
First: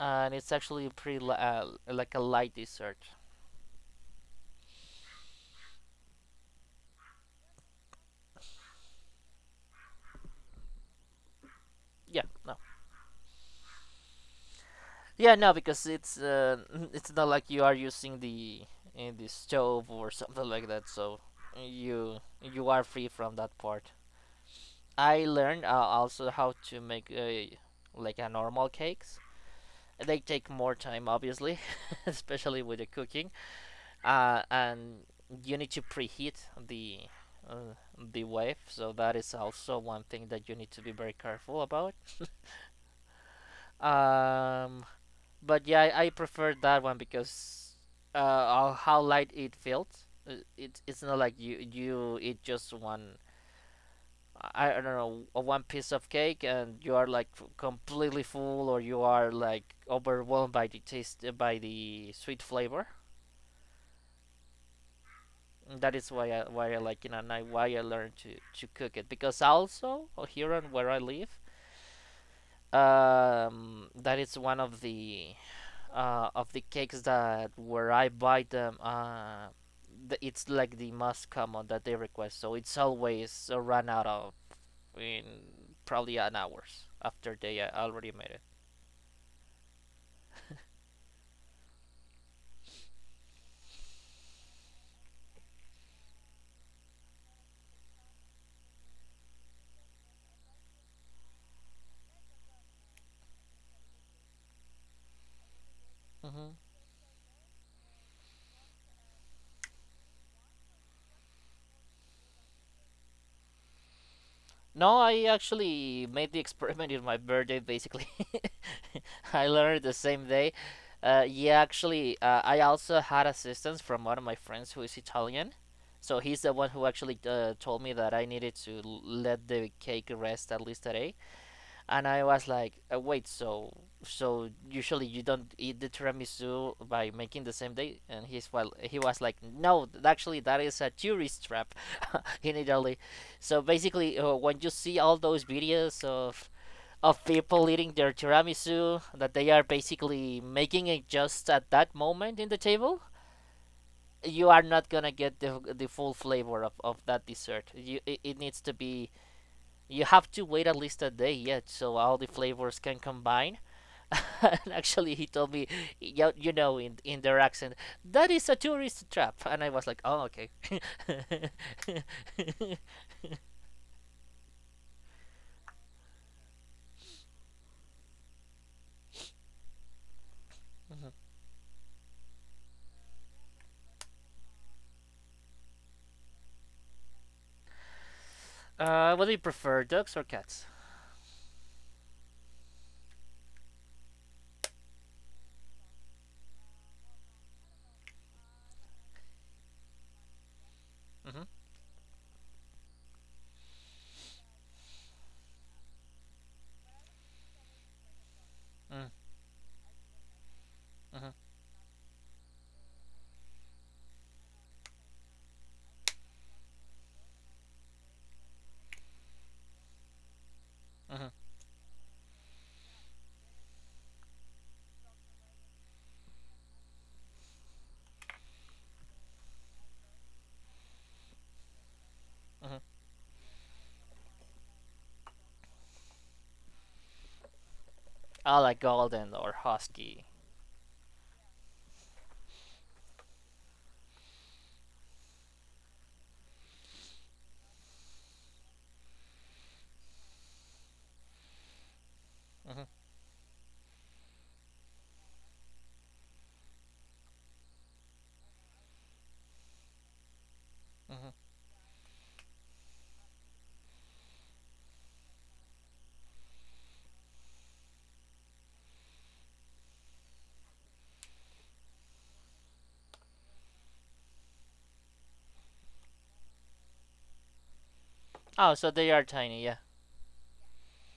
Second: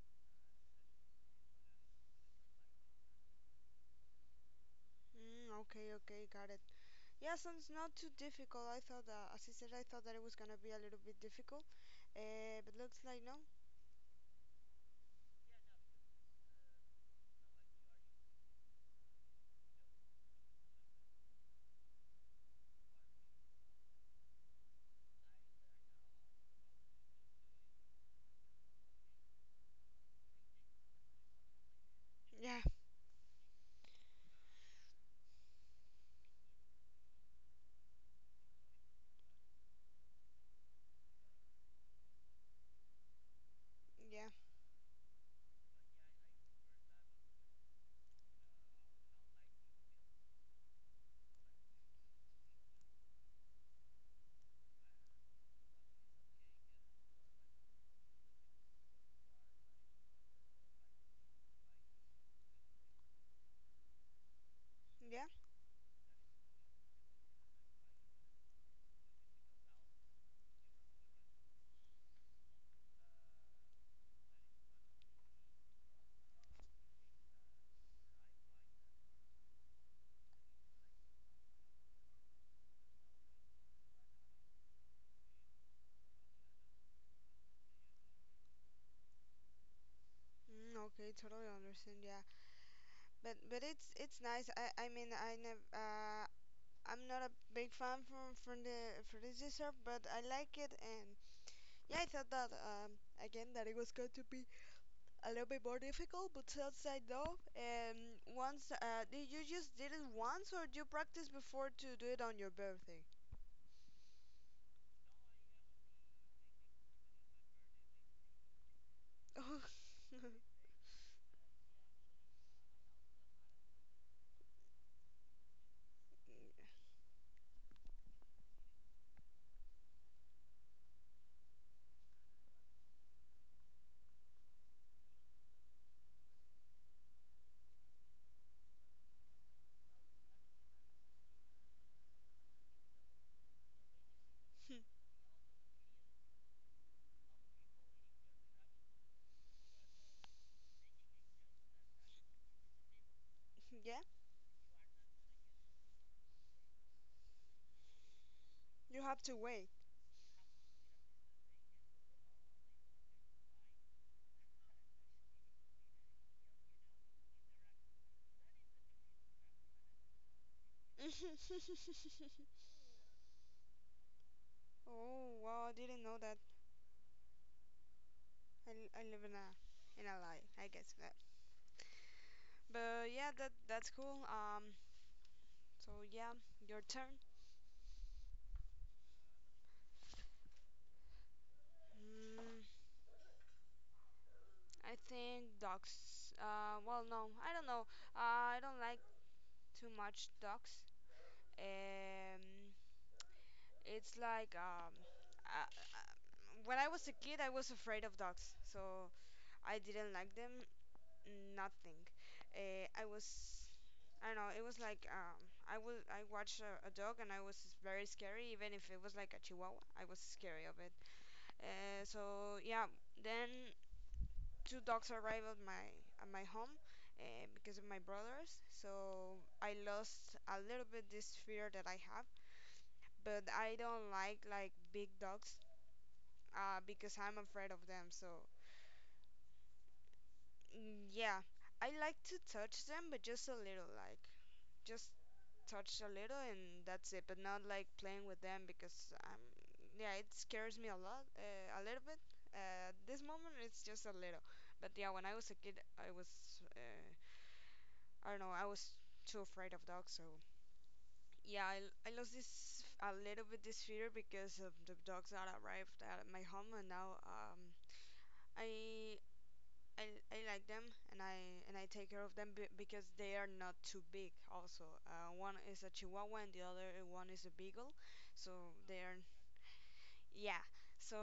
Speaker 2: and it's actually pretty li- uh, like a light dessert.
Speaker 1: Mm, okay, okay, got it. Yeah, sounds not too difficult. I thought that, as I said, I thought that it was gonna be a little bit difficult.
Speaker 2: Yeah, no.
Speaker 1: Uh, but looks like no.
Speaker 2: Yeah, no, because it's uh, it's not like you are using the in the stove or something like that, so you you are free from that part. I learned uh, also how to make uh, like a normal cakes. They take more time obviously,
Speaker 1: Yeah,
Speaker 2: especially with the cooking. Uh, and you need to preheat the uh, the wave, so that is also one thing that you need to be very careful about.
Speaker 1: yeah,
Speaker 2: um, but yeah, I, I prefer that one because uh, how light it feels. Uh, it, it's not like you you eat just one, I don't know, uh, one piece of cake, and you are like completely full, or you are like overwhelmed by the taste, by the sweet flavor.
Speaker 1: yeah.
Speaker 2: And That is why I why I like it, and I, why I learned to to cook it, because also uh, here on where I live, um, that is one of the uh, of the cakes that where I buy them. Uh, the, it's like the most common that they request, so it's always uh, run out of in probably an hours after they uh, already made it.
Speaker 1: Mm, okay, totally understand. Yeah, but but it's it's nice. I I mean I never. Uh, I'm not a big fan from from the for this dessert, but I like it. And yeah, I thought that um, again that it was going to be a little bit more difficult, but
Speaker 2: Hmm.
Speaker 1: since I know, um, once uh, did you just did it once or did you practice before to do it on your birthday?
Speaker 2: No, I actually made the experiment in my birthday basically. I learned the same day. Uh, yeah, actually, uh, I also had assistance from one of my friends who is Italian. So he's the one who actually uh, told me that I needed to l- let the cake rest at least a day, and I was like, uh, wait, so so usually you don't eat the tiramisu by making the same day? And he's well, he was like, no, th- actually that is a tourist trap in Italy. So basically, uh, when you see all those videos of of people eating their tiramisu that they are basically making it just at that moment in the table.
Speaker 1: Yeah,
Speaker 2: You are not gonna get the, the full flavor of, of that dessert. You, it, it needs to
Speaker 1: you
Speaker 2: be
Speaker 1: have to wait.
Speaker 2: you have to wait at least a day yet, so all the flavors can combine. And actually, he told me, you, you know, in, in their accent, that is a tourist trap. And I was like, oh, okay.
Speaker 1: Oh wow, I didn't know that. I, l- I live in a in a lie, I guess that. But yeah, that that's cool. Um, so yeah, your turn.
Speaker 2: Uh, what do you prefer, dogs or cats?
Speaker 1: Mm. I think dogs. Uh, well, no, I don't know. Uh, I don't like too much dogs.
Speaker 2: Hmm.
Speaker 1: Um, it's like um, uh, uh, when I was a kid, I was afraid of dogs, so
Speaker 2: Mm.
Speaker 1: I didn't like them.
Speaker 2: Mhm.
Speaker 1: Nothing. Uh, I was. I don't know. It was like um, I was. I watched a, a dog, and I was very scary. Even if it was like a chihuahua, I was scary of it.
Speaker 2: Mhm,
Speaker 1: Uh, so yeah. Then two dogs arrived at my at my home uh, because of my brothers. So I lost a little bit this fear that I have,
Speaker 2: mhm.
Speaker 1: but I don't like like big dogs uh, because I'm afraid of them. So
Speaker 2: I like golden or husky.
Speaker 1: mm, yeah, I like to touch them, but just a little, like just touch a little and that's it. But not like playing with them because um yeah, it scares me a lot, uh, a little bit.
Speaker 2: Hmm.
Speaker 1: Uh, this moment it's just a little, but yeah, when I was a kid, I was. Uh, I don't know. I was too afraid of dogs, so
Speaker 2: Hmm.
Speaker 1: yeah, I I lost this a little bit this fear because of the dogs that arrived at my home, and now um I I, I like them and I and I take care of them be- because they are not too big. Also, uh, one is a Chihuahua and the other one is a Beagle, so
Speaker 2: Oh, so
Speaker 1: they
Speaker 2: they
Speaker 1: are
Speaker 2: are tiny, yeah.
Speaker 1: yeah. So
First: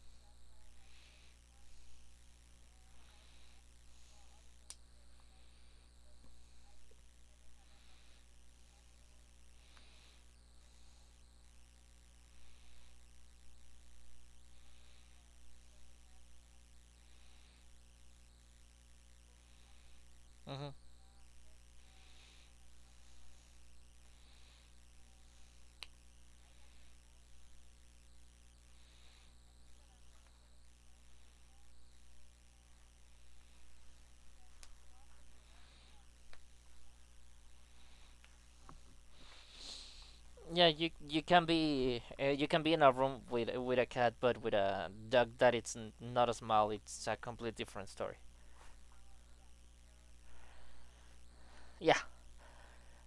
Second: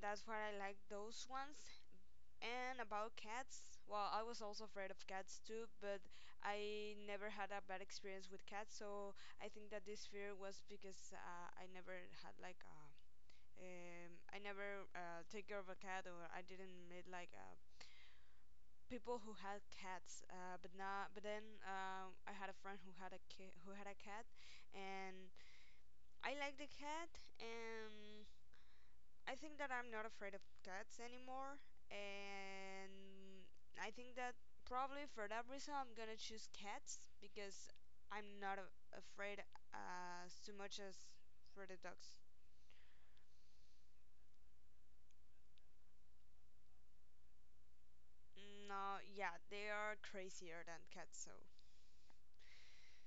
Speaker 1: that's why I like those ones. And about cats, well, I was also afraid of cats too, but I never had a bad experience with cats, so I think that this fear was because uh, I never had like uh, um, I never uh, take care of a cat, or I didn't meet like uh, people who had cats uh,
Speaker 2: Hmm.
Speaker 1: but not but then um, I had a friend who had a ki- who had a cat, and I liked the cat. And I think that I'm not afraid of cats anymore, and I think that probably for that reason I'm gonna choose cats because I'm not a- afraid uh, as too
Speaker 2: Yeah,
Speaker 1: much
Speaker 2: you
Speaker 1: as
Speaker 2: you can
Speaker 1: for the
Speaker 2: be
Speaker 1: dogs.
Speaker 2: uh, you can be in a room with with a cat, but with a dog that it's n- not a smile. It's a complete different story.
Speaker 1: No, yeah, they are crazier than cats, so
Speaker 2: Yeah.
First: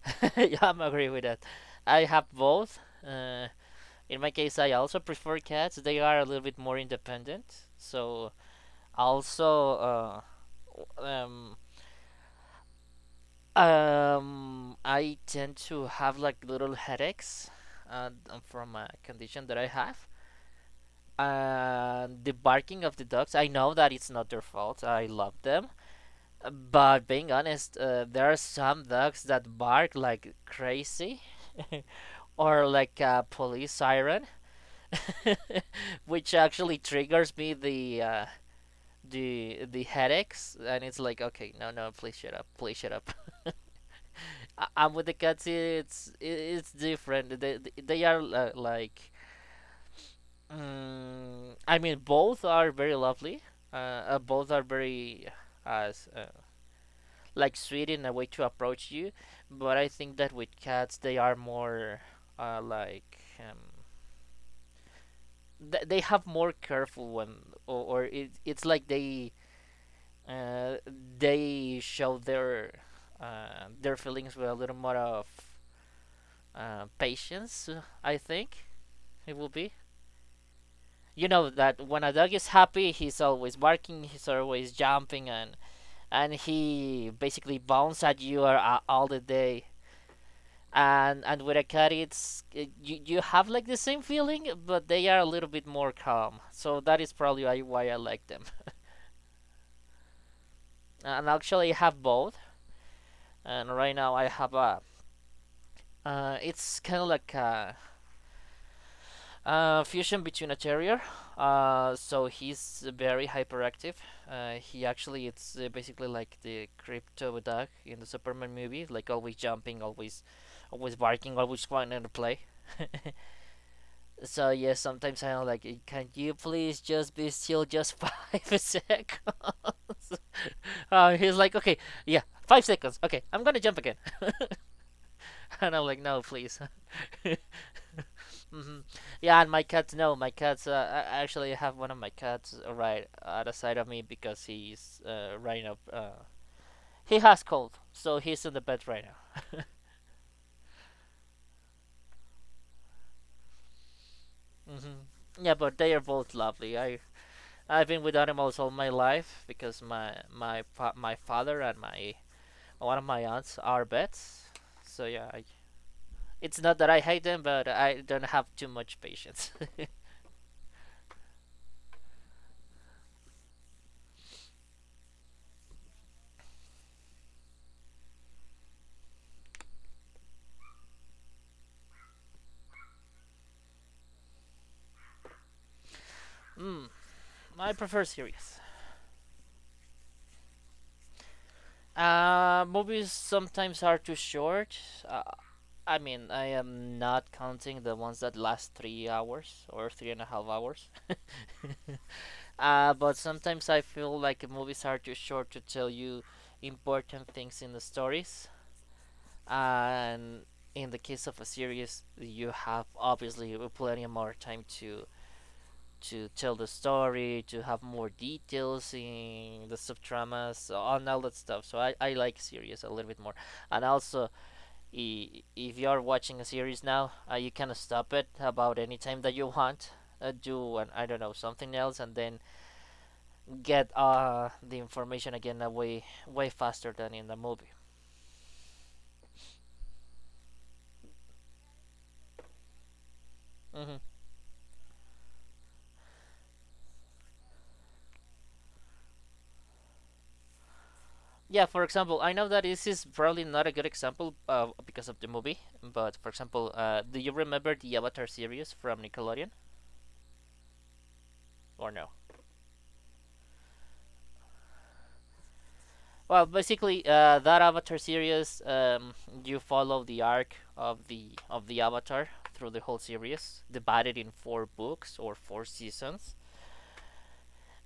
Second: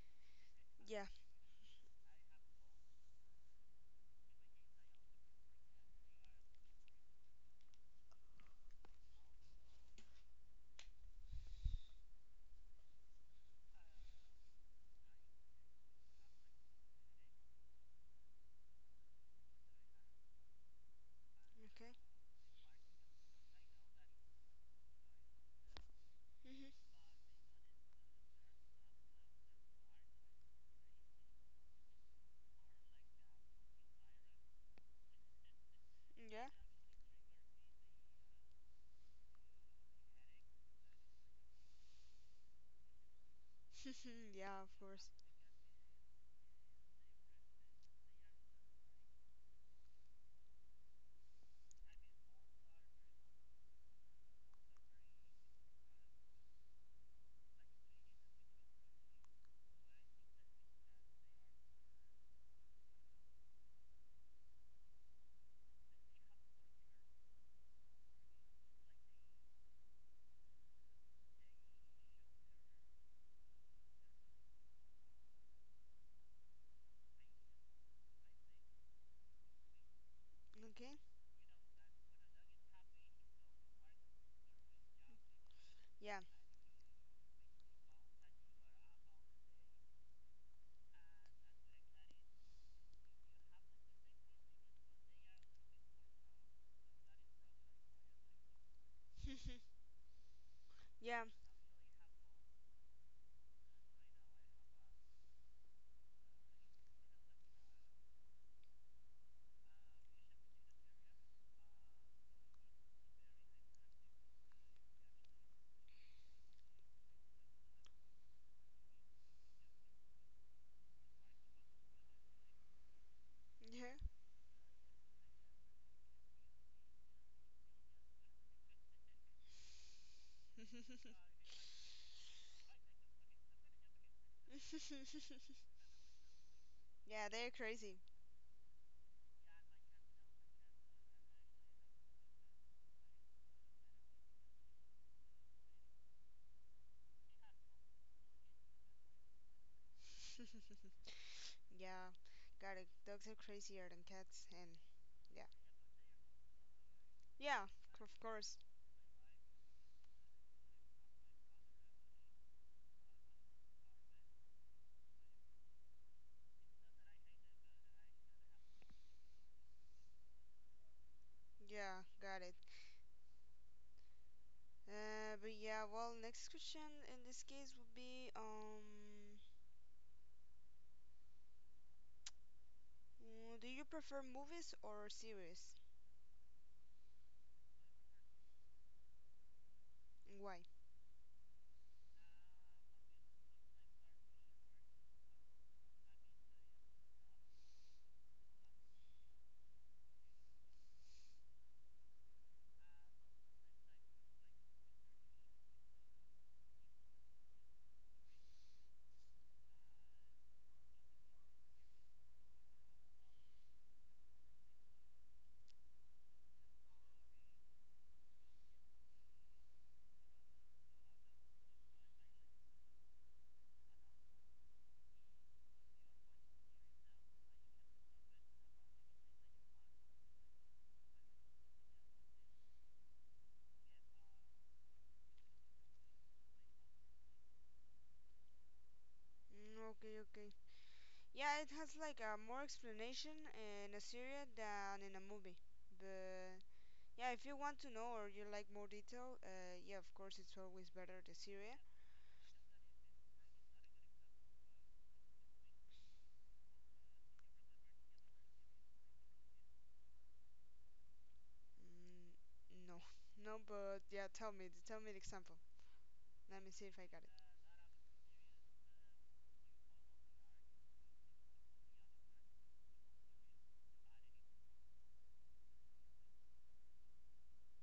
Speaker 2: Yeah, I'm
Speaker 1: yeah.
Speaker 2: agree with that. I have both. Uh, in my case, I also prefer cats. They are a little bit more independent. So also, uh, w- um, um, I tend to have like little headaches, uh, from a condition that I have.
Speaker 1: Okay.
Speaker 2: And the barking of the dogs, I know that it's not their fault. I love them.
Speaker 1: Mhm.
Speaker 2: But being honest, uh, there are some dogs that bark like crazy or like a police siren, which
Speaker 1: Yeah.
Speaker 2: actually triggers me the. Uh, the the headaches, and it's like okay, no no, please shut up, please shut up.
Speaker 1: Yeah,
Speaker 2: I,
Speaker 1: of
Speaker 2: I'm with
Speaker 1: course.
Speaker 2: the cats, it's it's different, they, they are uh, like. Mm, I mean, both are very lovely. Uh, uh, both are very as uh, like sweet in a way to approach you, but I think that with cats they are more uh, like um, th- they have more careful one, or, or it, it's like they uh, they show their uh, their feelings with a little more of uh, patience. Uh, I think it will be.
Speaker 1: Okay.
Speaker 2: You know that when a dog is happy, he's always barking, he's always jumping, and
Speaker 1: Yeah.
Speaker 2: and he basically bounces at you uh, all the day. And and with a cat, it's uh, you you have like the same feeling, but they are a little bit more calm. So that is probably why, why I like them.
Speaker 1: Yeah. Yeah.
Speaker 2: And actually, I have both. And right now, I have a. Uh, it's kind of like a. Uh, fusion between a terrier. Uh, so he's very hyperactive. Uh, he actually it's uh, basically like the crypto dog in the Superman movie, like always jumping, always, always barking, always wanting to play. So yeah, sometimes I'm like, "Eh, can you please just be still just five seconds? Uh, he's like, okay, yeah, five seconds. Okay, I'm gonna jump again. And I'm like, no, please.
Speaker 1: Yeah, they're crazy.
Speaker 2: Hmm. Yeah, and my cats. No, my cats. Uh, I I actually have one of my cats uh, right at the side of me because he's uh, right up. Uh, he has cold, so he's in the bed right now.
Speaker 1: Yeah, got it. Dogs are crazier than cats, and
Speaker 2: Hmm.
Speaker 1: yeah,
Speaker 2: Yeah, but they are both lovely. I
Speaker 1: yeah,
Speaker 2: I've been
Speaker 1: c-
Speaker 2: with
Speaker 1: of
Speaker 2: animals
Speaker 1: course.
Speaker 2: all my life because my my fa- my father and my one of my aunts are vets. So yeah, I, it's not that I hate them, but I don't have too much patience.
Speaker 1: Yeah, got it. Uh, but yeah, well, next question in this case would be, um, mm, do you prefer movies or series?
Speaker 2: Mm, I prefer series.
Speaker 1: And why?
Speaker 2: Uh, movies sometimes are too short. Uh, I mean, I am not counting the ones that last three hours or three and a half hours. Uh, but sometimes I feel like movies are too short to tell you important things in the stories. And in the case of a series, you have obviously plenty more time to to tell the story, to have more details in the subtramas, on all that stuff. So I, I like series a little bit more. And also, i- if you are watching a series now, uh, you can stop it about any time that you want. Uh, do an, I don't know, something else, and then get uh, the information again, uh, way way faster than in the movie.
Speaker 1: Mm, okay, okay. Yeah, it has like a more explanation in
Speaker 2: Hmm.
Speaker 1: a series than in a movie. But yeah, if you want to know or you like more detail, uh, yeah, of course, it's always better the
Speaker 2: Yeah, for
Speaker 1: series.
Speaker 2: example, I know that this is probably not a good example, uh, because of the movie, but for example, uh, do you remember the Avatar series from Nickelodeon or no?
Speaker 1: Mm, no, no, but yeah, tell me, tell me the example.
Speaker 2: Well,
Speaker 1: Let me see if
Speaker 2: basically,
Speaker 1: I got
Speaker 2: uh,
Speaker 1: it.
Speaker 2: that Avatar series, um, you follow the arc of the of the Avatar through the whole series, divided in four books or four seasons.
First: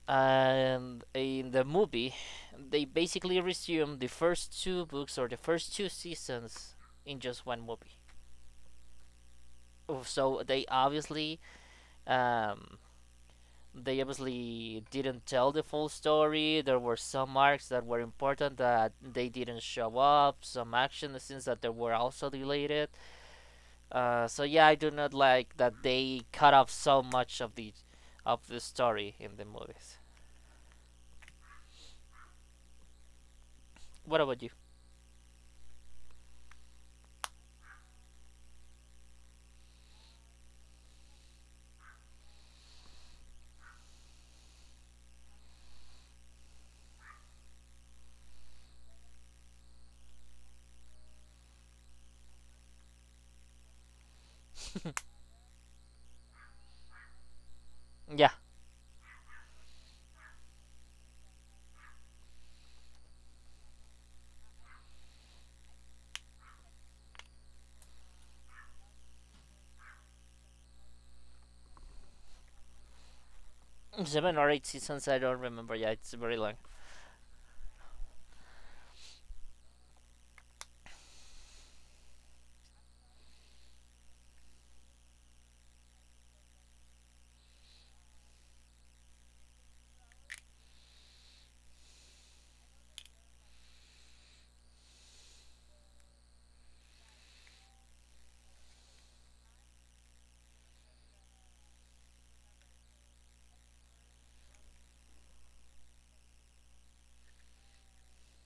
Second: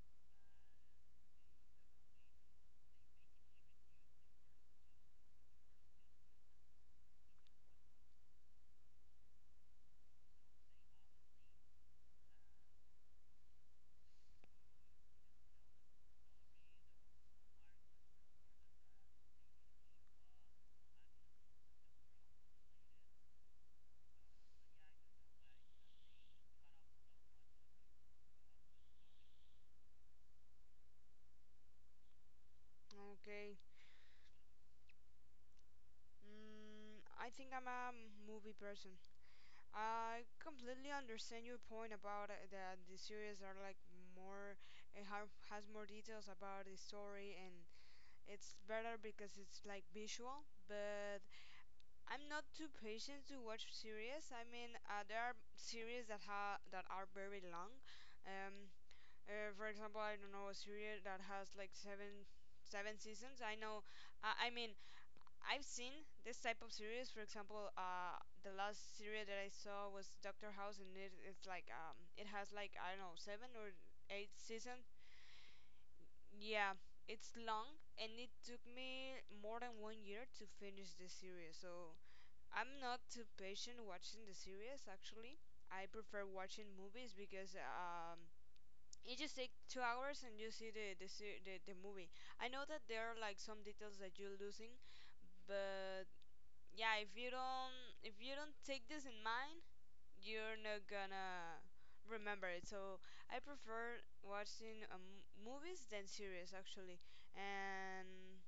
Speaker 2: And in the movie, they basically resume the first two books or the first two seasons in just one movie. Oh, so they obviously um, they obviously didn't tell the full story. There were some arcs that were important that they didn't show up, some action scenes that they were also deleted. Uh, so yeah, I do not like that they cut off so much of the of the story in the movies.
Speaker 1: Okay.
Speaker 2: What about you?
Speaker 1: Mm, I think I'm a movie person. I completely understand your point about uh, that the series are like more, it ha has more details about the story, and it's better because it's like visual. But I'm not too patient to watch series. I mean, uh, there are series that ha that are very long.
Speaker 2: Yeah,
Speaker 1: Um, Uh, for example, I don't know, a series that has like seven seven seasons. I know. Uh, I mean, I've seen this type of series. For example, uh, the last series that I saw was Doctor House, and it, it's like um, it has like I don't know seven or eight
Speaker 2: seven or eight
Speaker 1: seasons.
Speaker 2: seasons. I don't remember. Yeah, it's very long.
Speaker 1: Yeah, it's long, and it took me more than one year to finish the series. So I'm not too patient watching the series. Actually, I prefer watching movies because um, it just take two hours and you see the the, se- the the movie. I know that there are like some details that you're losing, but yeah, if you don't if you don't take this in mind, you're not gonna remember it. So I prefer watching um, movies than series actually, and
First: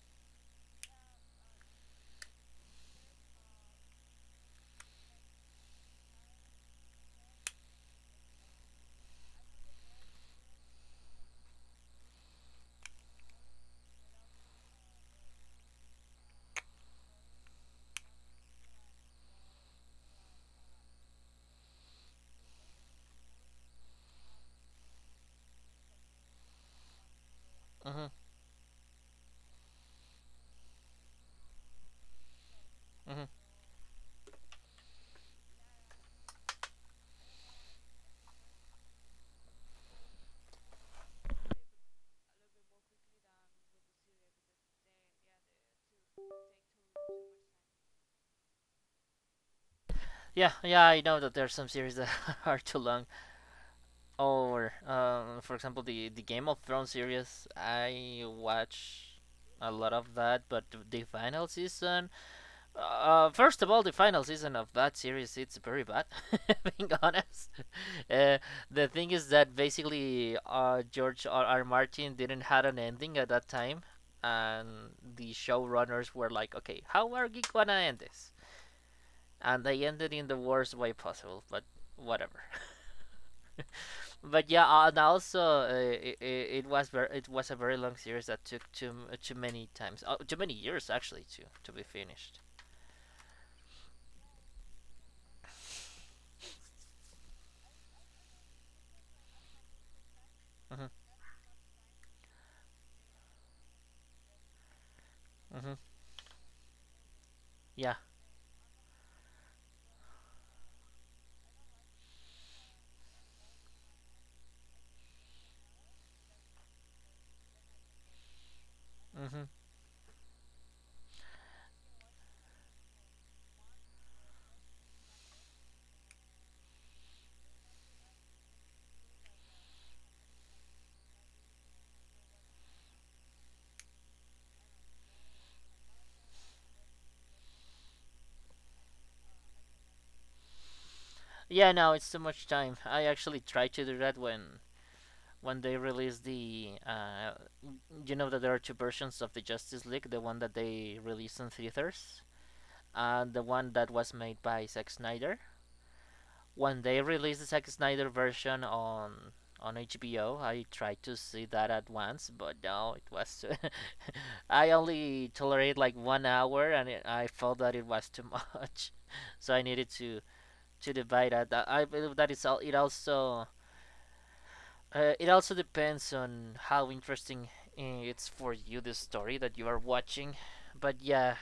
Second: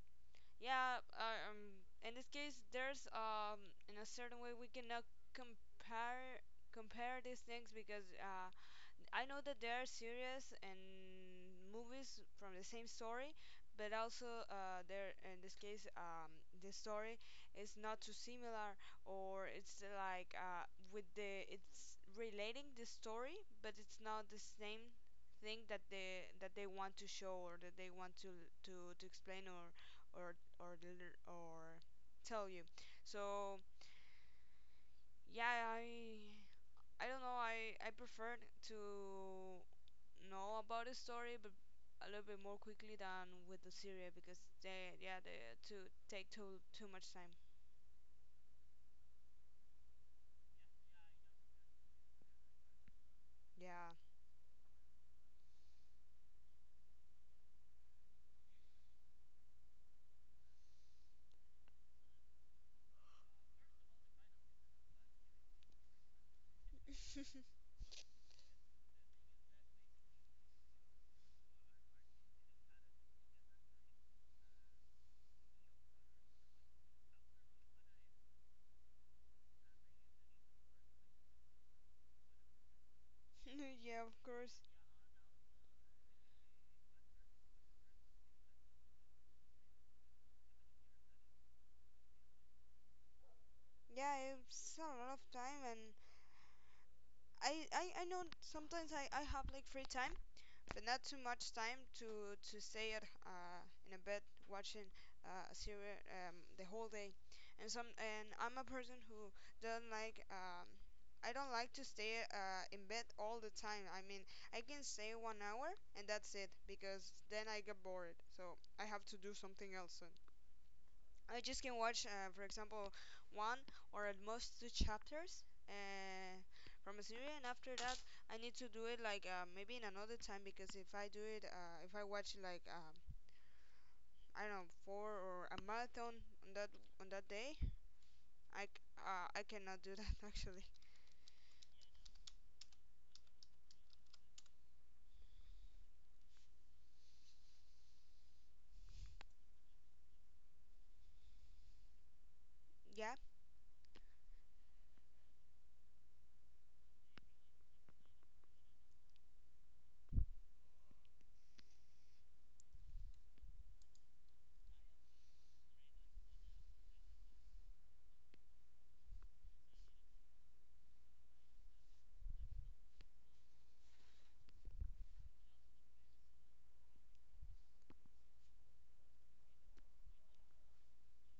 Speaker 1: yeah, uh, um, in this case, there's um in a certain way we cannot compare compare these things because uh I know that there are series and movies from the same story, but also uh, there in this case um, the story is not too similar, or it's like uh, with the it's relating the story, but it's not the same thing that they that they want to show or that they
Speaker 2: Hmm.
Speaker 1: want to to, to explain or or or or tell you.
Speaker 2: Hmm.
Speaker 1: So yeah, I I don't know. I I prefer to know about the story, but a little bit more quickly than with the Syria because they yeah they to take too too much time.
Speaker 2: Yeah, yeah, I know that there are some series that are too long.
Speaker 1: Yeah.
Speaker 2: Or, um, for example, the, the Game of Thrones series, I watch a lot of that, but the final season, uh, first of all, the final season of that series, it's very bad, being honest. Uh, the thing is that basically, uh, George R. R. Martin didn't had an ending at that time, and the showrunners were like, okay, how are we gonna end this? And they ended in the worst way possible, but whatever.
Speaker 1: Yeah, of
Speaker 2: But
Speaker 1: course.
Speaker 2: yeah, uh, and also, uh, it, it was ver- it was a very long series that took too m- uh, too many times, oh, too many years actually to to be finished.
Speaker 1: Yeah, it's a lot of time, and I I, I know sometimes I, I have like free time but
Speaker 2: Mhm.
Speaker 1: not too much time to to stay at uh, in a bed watching uh, a
Speaker 2: Mhm.
Speaker 1: series um, the whole day. And some
Speaker 2: Yeah.
Speaker 1: and I'm a person who doesn't like um, I don't like to stay uh, in bed all the time. I mean, I can stay one hour and that's it because then I get bored. So I have to do
Speaker 2: Mhm.
Speaker 1: something else. So I just can watch, uh, for example, one or at most two chapters uh, from a series, and after that, I need to do it like uh, maybe in another time because if I do it, uh, if I watch like um, I don't know, four, or a marathon on that on that day, I c- uh, I cannot do that actually.
Speaker 2: Yeah. No, it's too much time. I actually tried to do that when when they released the, uh, you know that there are two versions of the Justice League, the one that they released in theaters
Speaker 1: Yeah,
Speaker 2: and the one that was made by Zack Snyder. When they released the Zack Snyder version on on H B O, I tried to see that at once, but no, it was too. I only tolerated like one hour, and it, I felt that it was too much, so I needed to to divide that. Uh, I believe that it's all. It also uh, it also depends on how interesting, uh, it's for you the story that you are watching, but yeah,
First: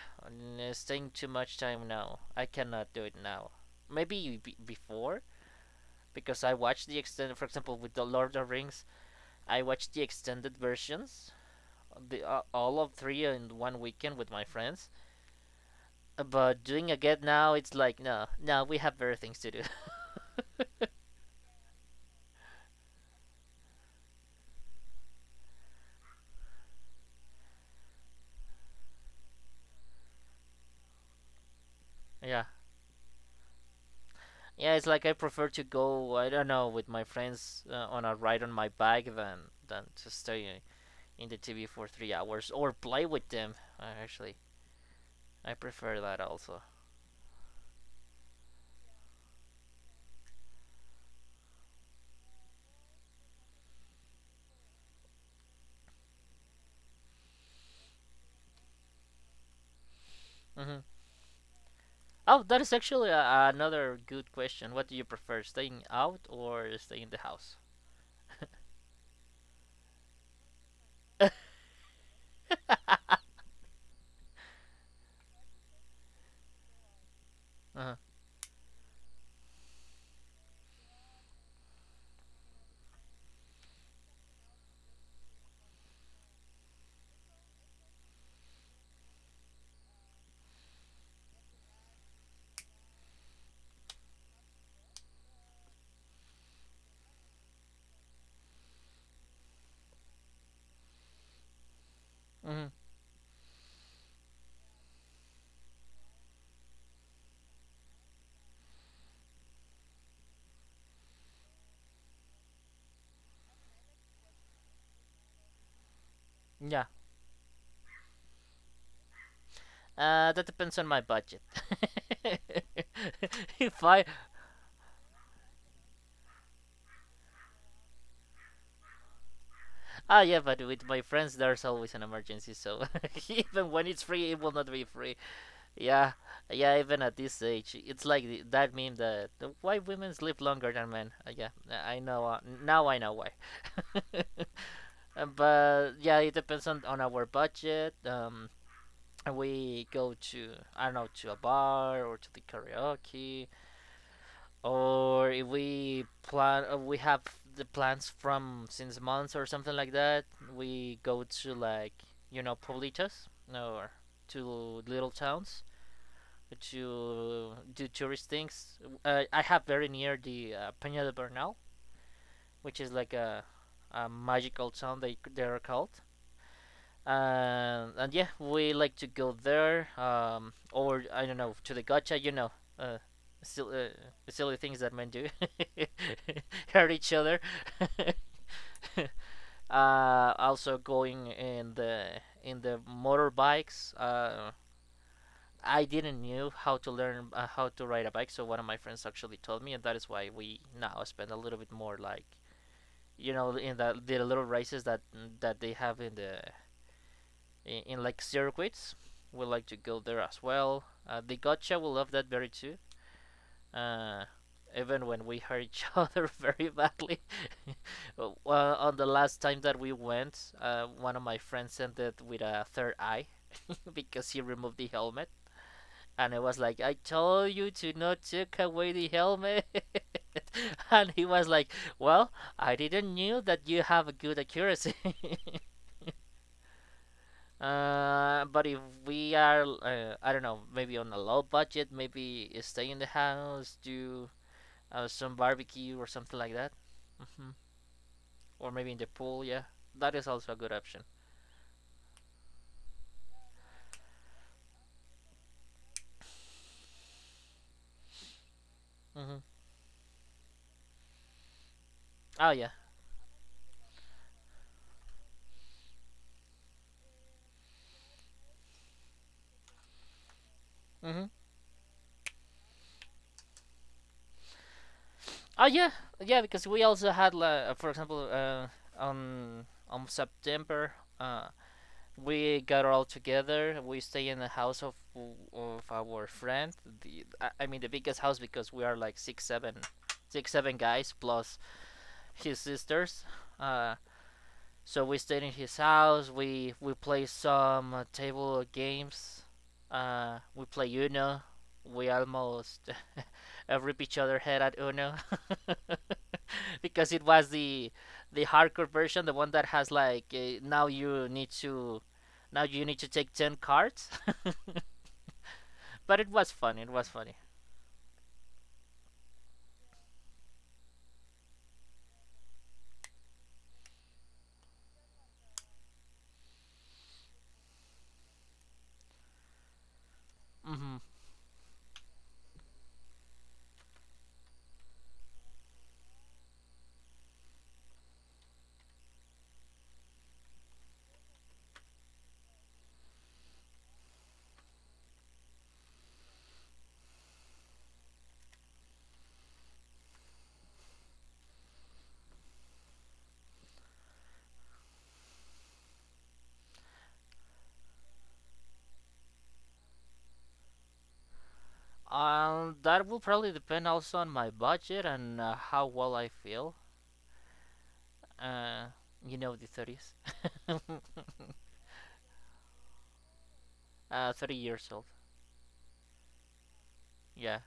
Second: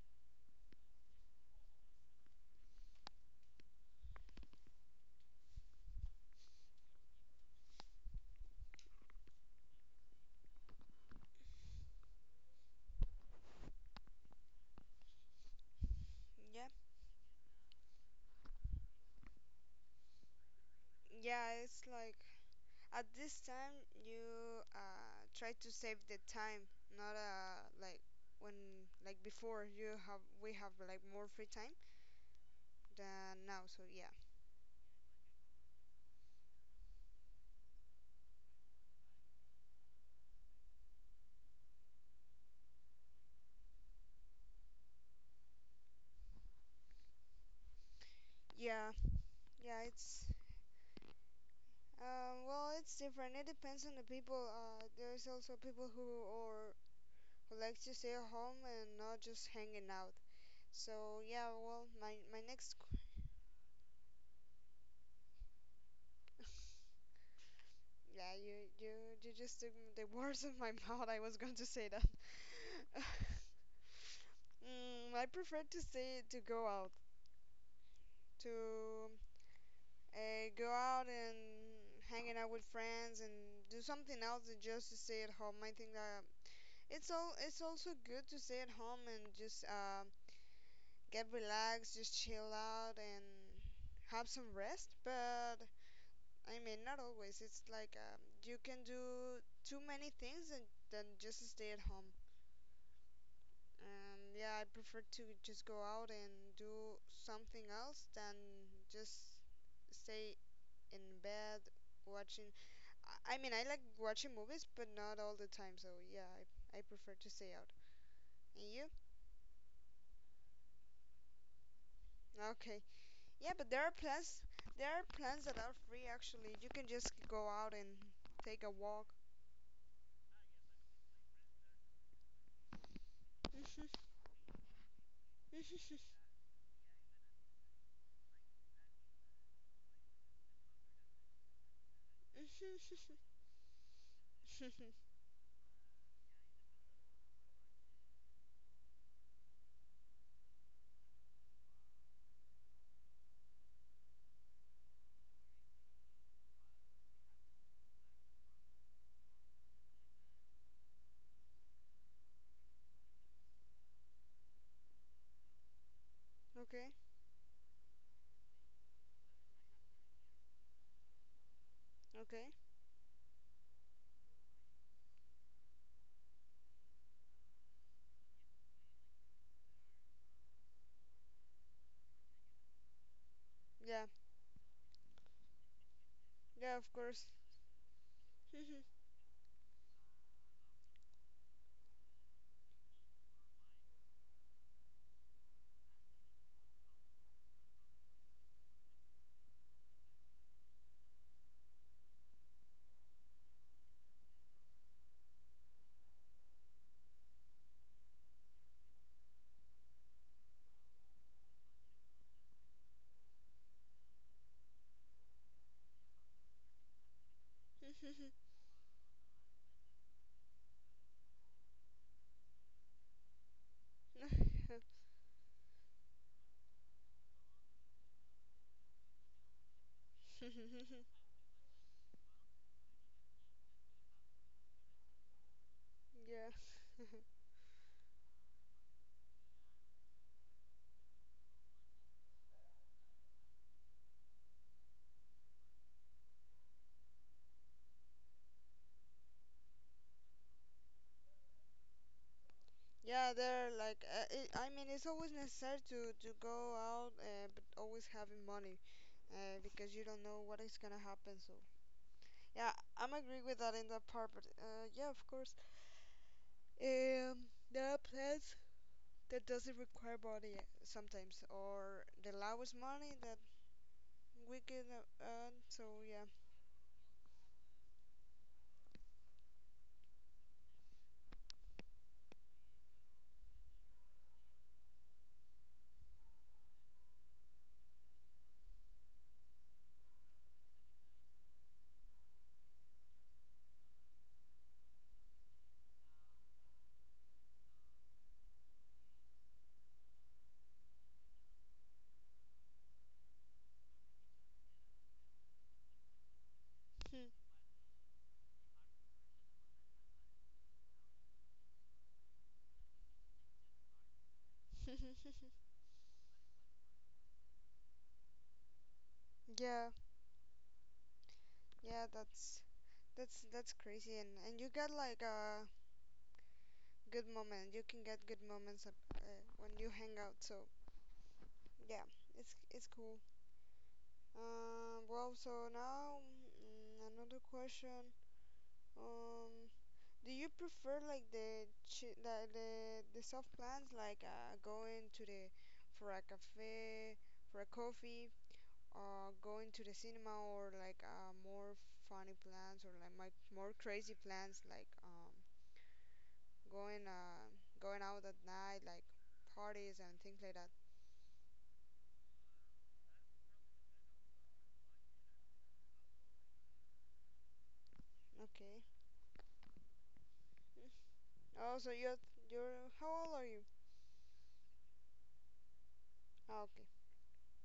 Speaker 2: staying too much time now, I cannot do it now. Maybe be- before, because I watched the extended. For example, with the Lord of the Rings, I watched the extended versions, the uh, all of three in one weekend with my friends. But
Speaker 1: yeah,
Speaker 2: doing again now, it's like, no, no, we have better things to do.
Speaker 1: yeah. It's like at this time you uh, try to save the time, not uh, like when like before you have we have like more free time
Speaker 2: Yeah,
Speaker 1: than now. So yeah,
Speaker 2: yeah, it's like I prefer to go, I don't know, with my friends, uh, on a ride on my bike than than to stay in the T V for three hours or play with them. Uh, actually, I prefer that also.
Speaker 1: yeah, yeah. It's um, well, it's different. It depends on the people. Uh, there's also people who or who like to stay at home and not just hanging out.
Speaker 2: Hmm.
Speaker 1: So yeah, well, my my
Speaker 2: Oh, that is
Speaker 1: next qu-
Speaker 2: actually a, another good question. What do you prefer, staying out or staying in the house?
Speaker 1: yeah, you you you just took the words of my mouth. I was going to say that. Mm, I prefer to stay to go out
Speaker 2: Uh-huh.
Speaker 1: to uh, go out and hanging out with friends and do something else than just to stay at home. I think that it's all it's also good to stay at home and just um, get relaxed, just chill out and have some rest, but I mean not always. It's like um, you can do too many things and then just stay at home.
Speaker 2: Hmm.
Speaker 1: And yeah, I prefer to just go out and do something else than just stay in bed watching. I, I mean, I like watching movies, but not all the time. So yeah, I, I
Speaker 2: Yeah.
Speaker 1: prefer to stay out. And you?
Speaker 2: Uh, that depends on my budget.
Speaker 1: Okay. Yeah, but
Speaker 2: If
Speaker 1: there are
Speaker 2: I...
Speaker 1: plans. There are plans that are free. Actually, you can just go out and take a walk.
Speaker 2: Ah yeah, but with my friends there's always an emergency, so even when it's free, it will not be free. Yeah, yeah. Even at this age, it's like the, that meme that, the, why women live longer than men. Uh, yeah, I know. Uh, now I know why. But yeah, it depends on on our budget. Um, we go to, I don't know, to a bar or to the karaoke, or if we plan, uh, we have the plans from since months or something like that, we go to, like, you know, politas, or to little towns
Speaker 1: Okay.
Speaker 2: to do tourist things. uh, I have very near the, uh, Peña de Bernal,
Speaker 1: Okay.
Speaker 2: which is like a, a magical town, they they're called. Um, and yeah, we like to go there, um, or I don't know, to the gacha, you know, uh, still, uh,
Speaker 1: Yeah.
Speaker 2: silly things that men do,
Speaker 1: Yeah. Of
Speaker 2: hurt each
Speaker 1: course.
Speaker 2: other.
Speaker 1: Yeah.
Speaker 2: uh, Also going in the in the motorbikes. Uh, I didn't knew how to learn, uh, how to ride a bike, so one of my friends actually told me, and that is why we now spend a little bit more, like, you know, in the the little races that that they have in the, in, in like circuits. We like to go there as well. Uh, the gotcha will love that very too. Uh, Even when we hurt each other very badly. Well, on the last time that we went, uh, one of my friends ended with a third eye because he removed the helmet. And I was like, I told you to not take away the helmet. And he was like, well, I didn't knew that you have a good accuracy. Uh, but if we are, uh, I don't know, maybe on a low budget, maybe stay in the house, do uh, some barbecue or something like that. Hmm. Or maybe in the pool, yeah. That is also a good option.
Speaker 1: Yeah. There are, like, uh, it, I mean, it's always necessary to to go out, uh, but always having money,
Speaker 2: Hmm.
Speaker 1: uh, because you don't know what is gonna happen. So.
Speaker 2: Oh, yeah.
Speaker 1: Yeah, I'm agree with that in that part. But uh, yeah, of course. Um, there are plans that doesn't require body
Speaker 2: Hmm.
Speaker 1: sometimes, or the lowest money that we can uh, earn.
Speaker 2: Oh,
Speaker 1: So
Speaker 2: yeah.
Speaker 1: yeah,
Speaker 2: Yeah, because we also had, uh, for example, uh, on, on September, uh, we got all together. We stay in the house of, of our friend. The, I I mean, the biggest house because we are like six, seven six seven guys plus his sisters. Uh, so we stayed in his house. We we play some, uh, table games. Uh, we play Uno. We almost rip each other head at Uno because it was the the hardcore version, the one that has like, uh, now you need to now you need to take ten cards. But it was fun. It was funny.
Speaker 1: yeah, yeah. That's that's that's crazy, and and you get like a good moment. You can get good moments ab- uh, when you hang out. So
Speaker 2: Hmm.
Speaker 1: yeah, it's it's cool. Um, well, so now mm, another question. Um, Do you prefer like the chi- the the, the soft plans like uh, going to the for a cafe for a coffee, or going to the cinema, or like uh, more funny plans, or like my, more crazy plans like um going uh going out at night like parties and things like that?
Speaker 2: Um, that will probably depend also on my budget and, uh, how well I feel. Uh,
Speaker 1: Okay.
Speaker 2: you know, the thirties.
Speaker 1: Mm. Oh, so you're you're how old are you?
Speaker 2: uh, thirty years old.
Speaker 1: Ah, okay.
Speaker 2: Yeah.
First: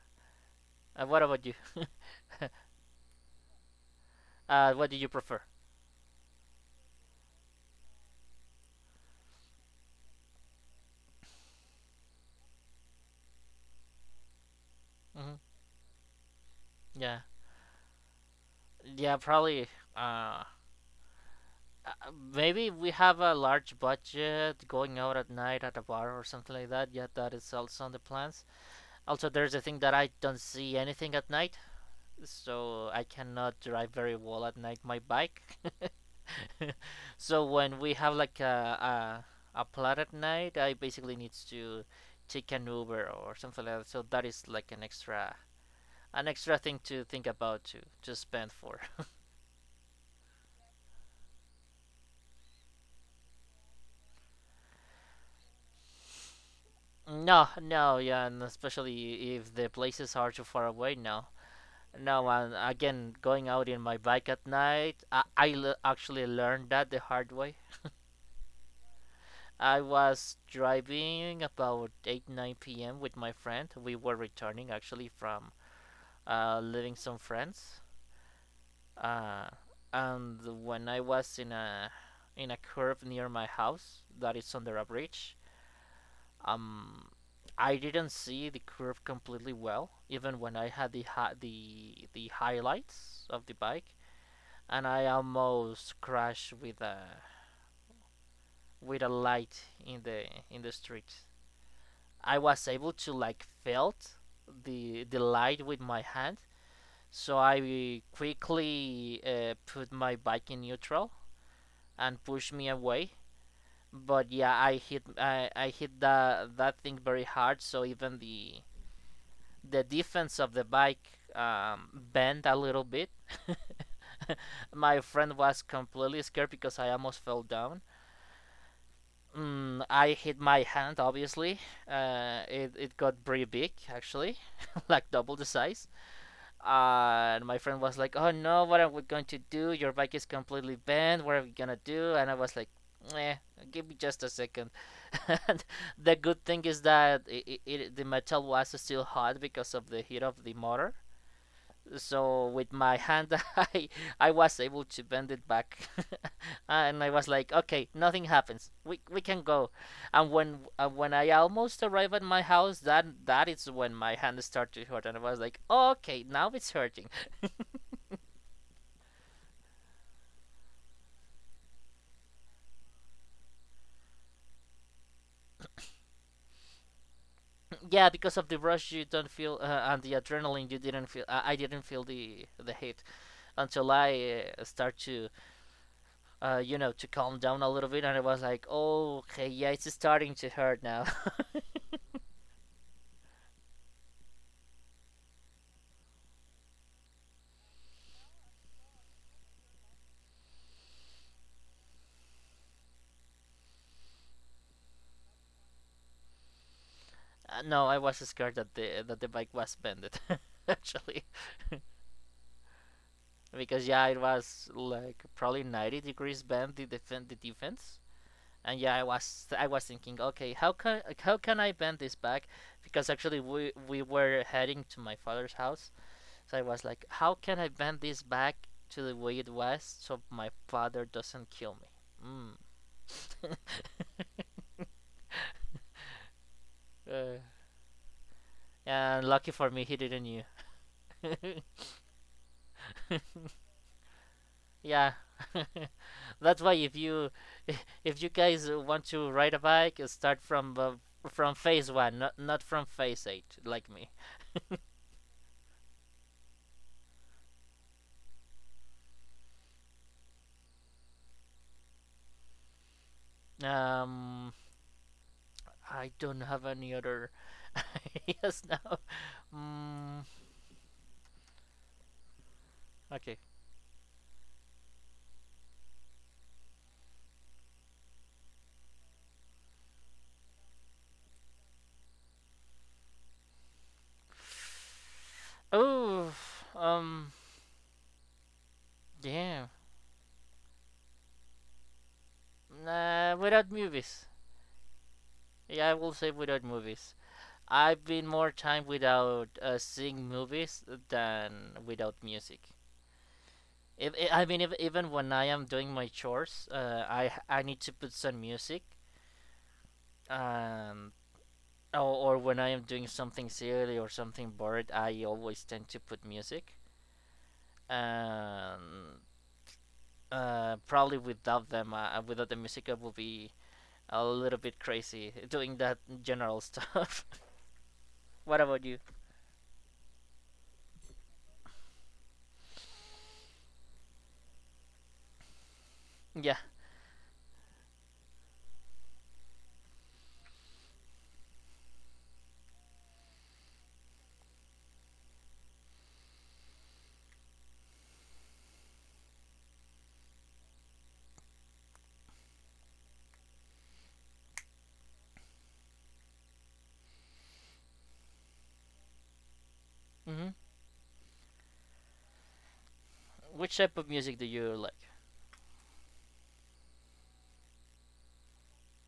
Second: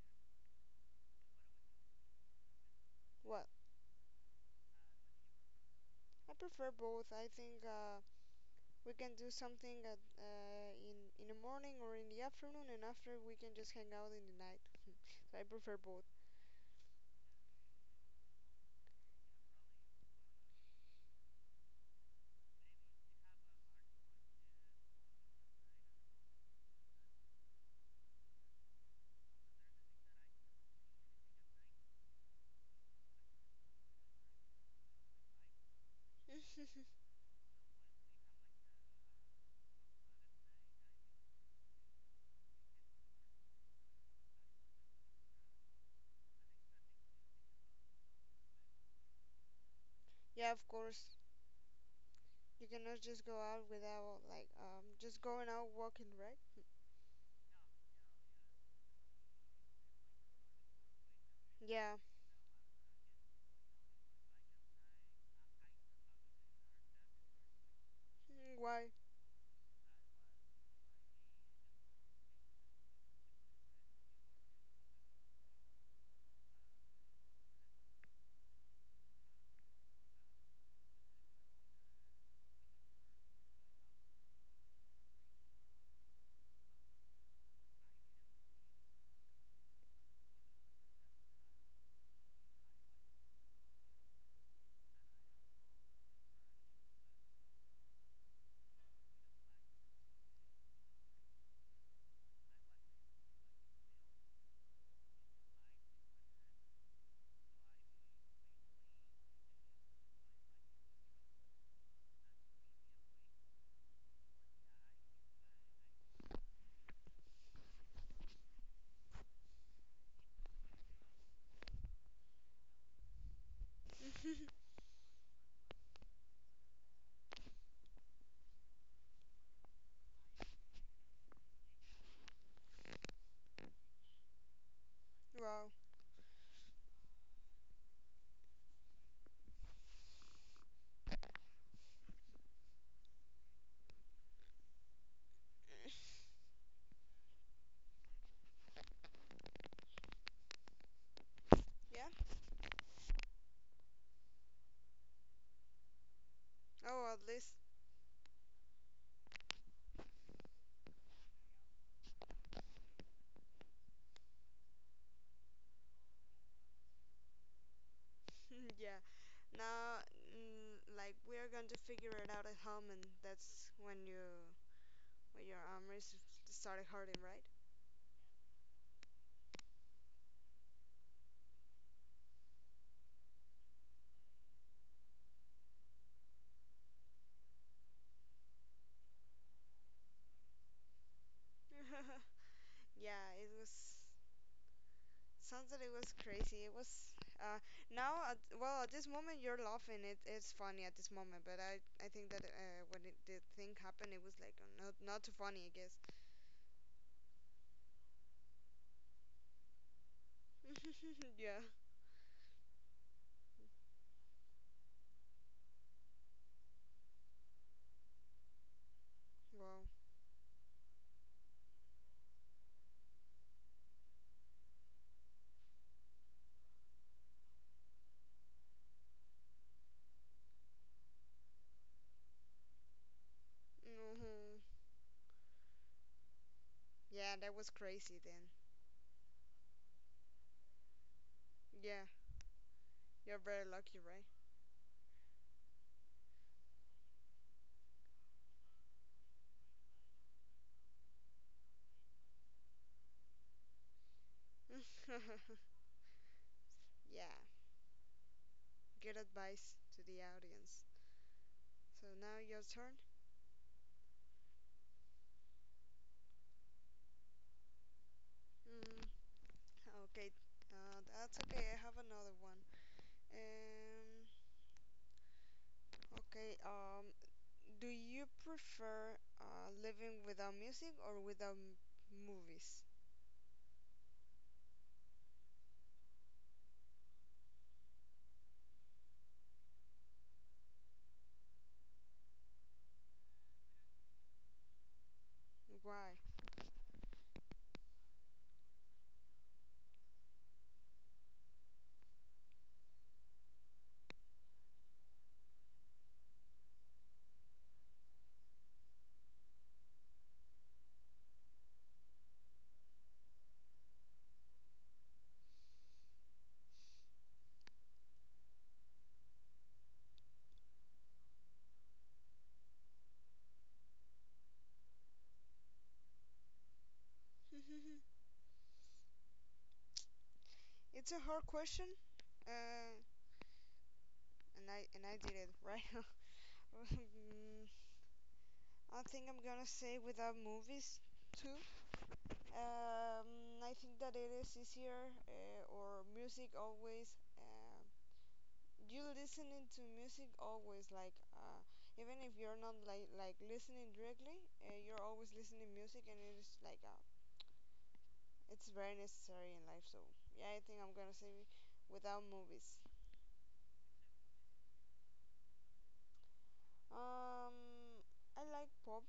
Speaker 2: Uh, what about you?
Speaker 1: Well,
Speaker 2: Uh, what do you prefer?
Speaker 1: I prefer both. I think uh we can do something at uh, in in the morning or in the afternoon, and after we can just hang out in the night.
Speaker 2: Hmm.
Speaker 1: So I prefer both.
Speaker 2: Yeah. Yeah, probably. Uh, uh, Maybe we have a large budget going out at night at a bar or something like that. Yeah, that is also on the plans. Also, there's a thing that I don't see anything at night, so I cannot drive very well at night my bike. So when we have like a a, a plot at night, I basically needs to take an Uber or something like that. So that is like an extra an extra thing to think about to to spend for.
Speaker 1: Yeah, of course. You cannot just go out without like um just going out walking, right?
Speaker 2: No, no, yeah, and especially if the places are too far away, no.
Speaker 1: Yeah.
Speaker 2: No, and again, going out in my bike at night, I, I l- actually learned that the hard way.
Speaker 1: Mm, why?
Speaker 2: I was driving about 8 nine p m with my friend. We were returning actually from, uh, living some friends. Uh, and when I was in a in a curve near my house that is under a bridge, um, I didn't see the curve completely well, even when I had the hi- the the highlights of the bike, and I almost crashed with a with a light in the in the street. I was able to like felt the the light with my hand, so I quickly, uh, put my bike in neutral and pushed me away. But yeah, I hit I, I hit that that thing very hard. So even the the defense of the bike, um, bent a little bit. My friend was completely scared because I almost fell down. Mm, I hit my hand, obviously. Uh, it, it got pretty big, actually, like double the
Speaker 1: Wow.
Speaker 2: size. Uh, and my friend was like, "Oh no, what are we going to do? Your bike is completely bent. What are we gonna do?" And I was like, "Eh, give me just a second." The good thing is that it, it, the metal was still hot because of the heat of the motor.
Speaker 1: Yeah.
Speaker 2: So with my hand, I I was able to bend it back, and
Speaker 1: Oh,
Speaker 2: I
Speaker 1: at
Speaker 2: was
Speaker 1: least.
Speaker 2: like, "Okay, nothing happens. We we can go." And when uh, when I almost arrived at my house, that that is when my hand started to hurt, and I was like, "Okay, now it's hurting."
Speaker 1: Yeah. Now, mm, like we are going to figure it out at home, and that's when you when your arm is started hurting, right?
Speaker 2: Yeah, because of the rush, you don't feel, uh, and the adrenaline, you didn't feel. Uh, I didn't feel the the hit until I uh, start to, uh, you know, to calm down a little bit, and I was like, oh, okay, yeah, it's starting to hurt now.
Speaker 1: Yeah, it was sounds that it was crazy. It was uh, now, at, well, at this moment you're laughing. It, it's funny at this moment, but I, I think that uh, when it, the thing happened, it was like uh, not not too funny, I guess.
Speaker 2: Uh, no, I was scared that the that the bike was bended, actually,
Speaker 1: Yeah.
Speaker 2: because yeah, it was like probably ninety degrees bend the defend the defense, and yeah, I was I
Speaker 1: Wow.
Speaker 2: was thinking, okay, how can how can I bend this back? Because actually, we we were heading to my father's house. So I was like, how can I bend this back to the Wild West so my father doesn't kill me? Mm.
Speaker 1: Hmm. Yeah,
Speaker 2: Uh,
Speaker 1: that was crazy then.
Speaker 2: and lucky for me, he didn't knew.
Speaker 1: Yeah, you're very lucky, right?
Speaker 2: Yeah, that's why if you if you guys want to ride a bike, start from uh, from phase one, not not from phase eight, like me.
Speaker 1: Yeah. Good advice to the audience. So now your turn.
Speaker 2: Um, I don't have any other ideas now.
Speaker 1: Mm,
Speaker 2: Mm,
Speaker 1: okay. Uh, that's okay. I have another one.
Speaker 2: okay.
Speaker 1: Um. Okay. Um. Do you prefer uh, living without music or without m- movies?
Speaker 2: Oh, um, yeah. Nah, without movies. Yeah, I will
Speaker 1: Why?
Speaker 2: say without movies. I've been more time without uh, seeing movies than without music. If, I I mean, if, even when I am doing my chores, uh, I I need to put some music, um, or, or when I am doing something silly or something bored, I always tend to put music. Um, uh, Probably without them, uh, without the music, I will be a little bit crazy doing that general stuff. What about you?
Speaker 1: It's a hard question. Uh, and I and I did it right.
Speaker 2: Yeah.
Speaker 1: Mm, I think I'm gonna say without movies too. Um, I think that it is easier. Uh, or music always. Uh, you listening to music always like. Uh, even if you're not like like listening directly, uh, you're always listening music, and it is like a it's very necessary in life. So
Speaker 2: Hmm.
Speaker 1: yeah, I think I'm gonna say without movies.
Speaker 2: Which type of music do you like?
Speaker 1: Um, I like pop,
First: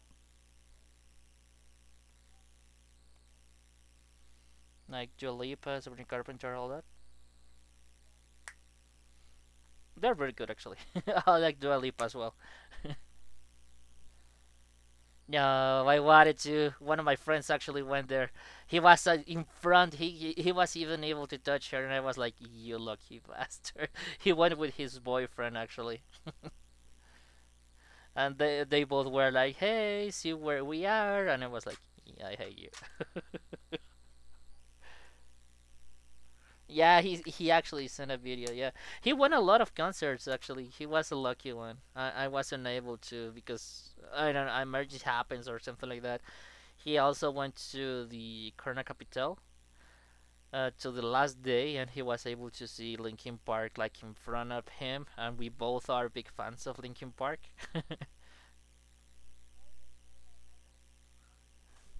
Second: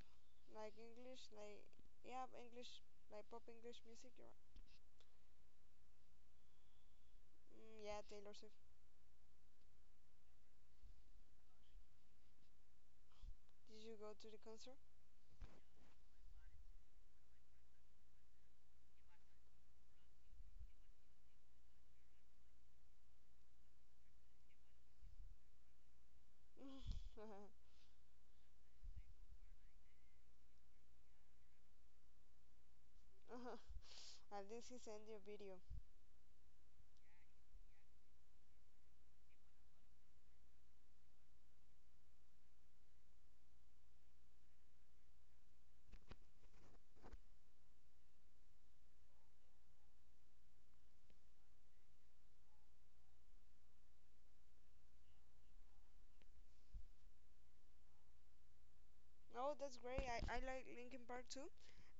Speaker 1: like English, like yeah, English, like pop English music. You're right.
Speaker 2: Like Dua Lipa, Sabrina Carpenter, all that?
Speaker 1: Mm, yeah, Taylor Swift.
Speaker 2: They're very good, actually. I like Dua Lipa as well.
Speaker 1: Did you go to the concert?
Speaker 2: No, I wanted to. One of my friends actually went there. He was uh, in front. He, he he was even able to touch her, and I was like, "You lucky bastard." He went with his boyfriend actually, and they they both were like, "Hey, see where we are," and I was like, "Yeah, I hate you."
Speaker 1: At least he sent you a video.
Speaker 2: Yeah, he he actually sent a video. Yeah, he won a lot of concerts. Actually, he was a lucky one. I, I wasn't able to because I don't know, emergency happens or something like that. He also went to the Corona Capital uh, to the last day, and he was able to see Linkin Park like in front of him. And we both are big fans of Linkin Park.
Speaker 1: Oh, that's great. I, I like Linkin Park too,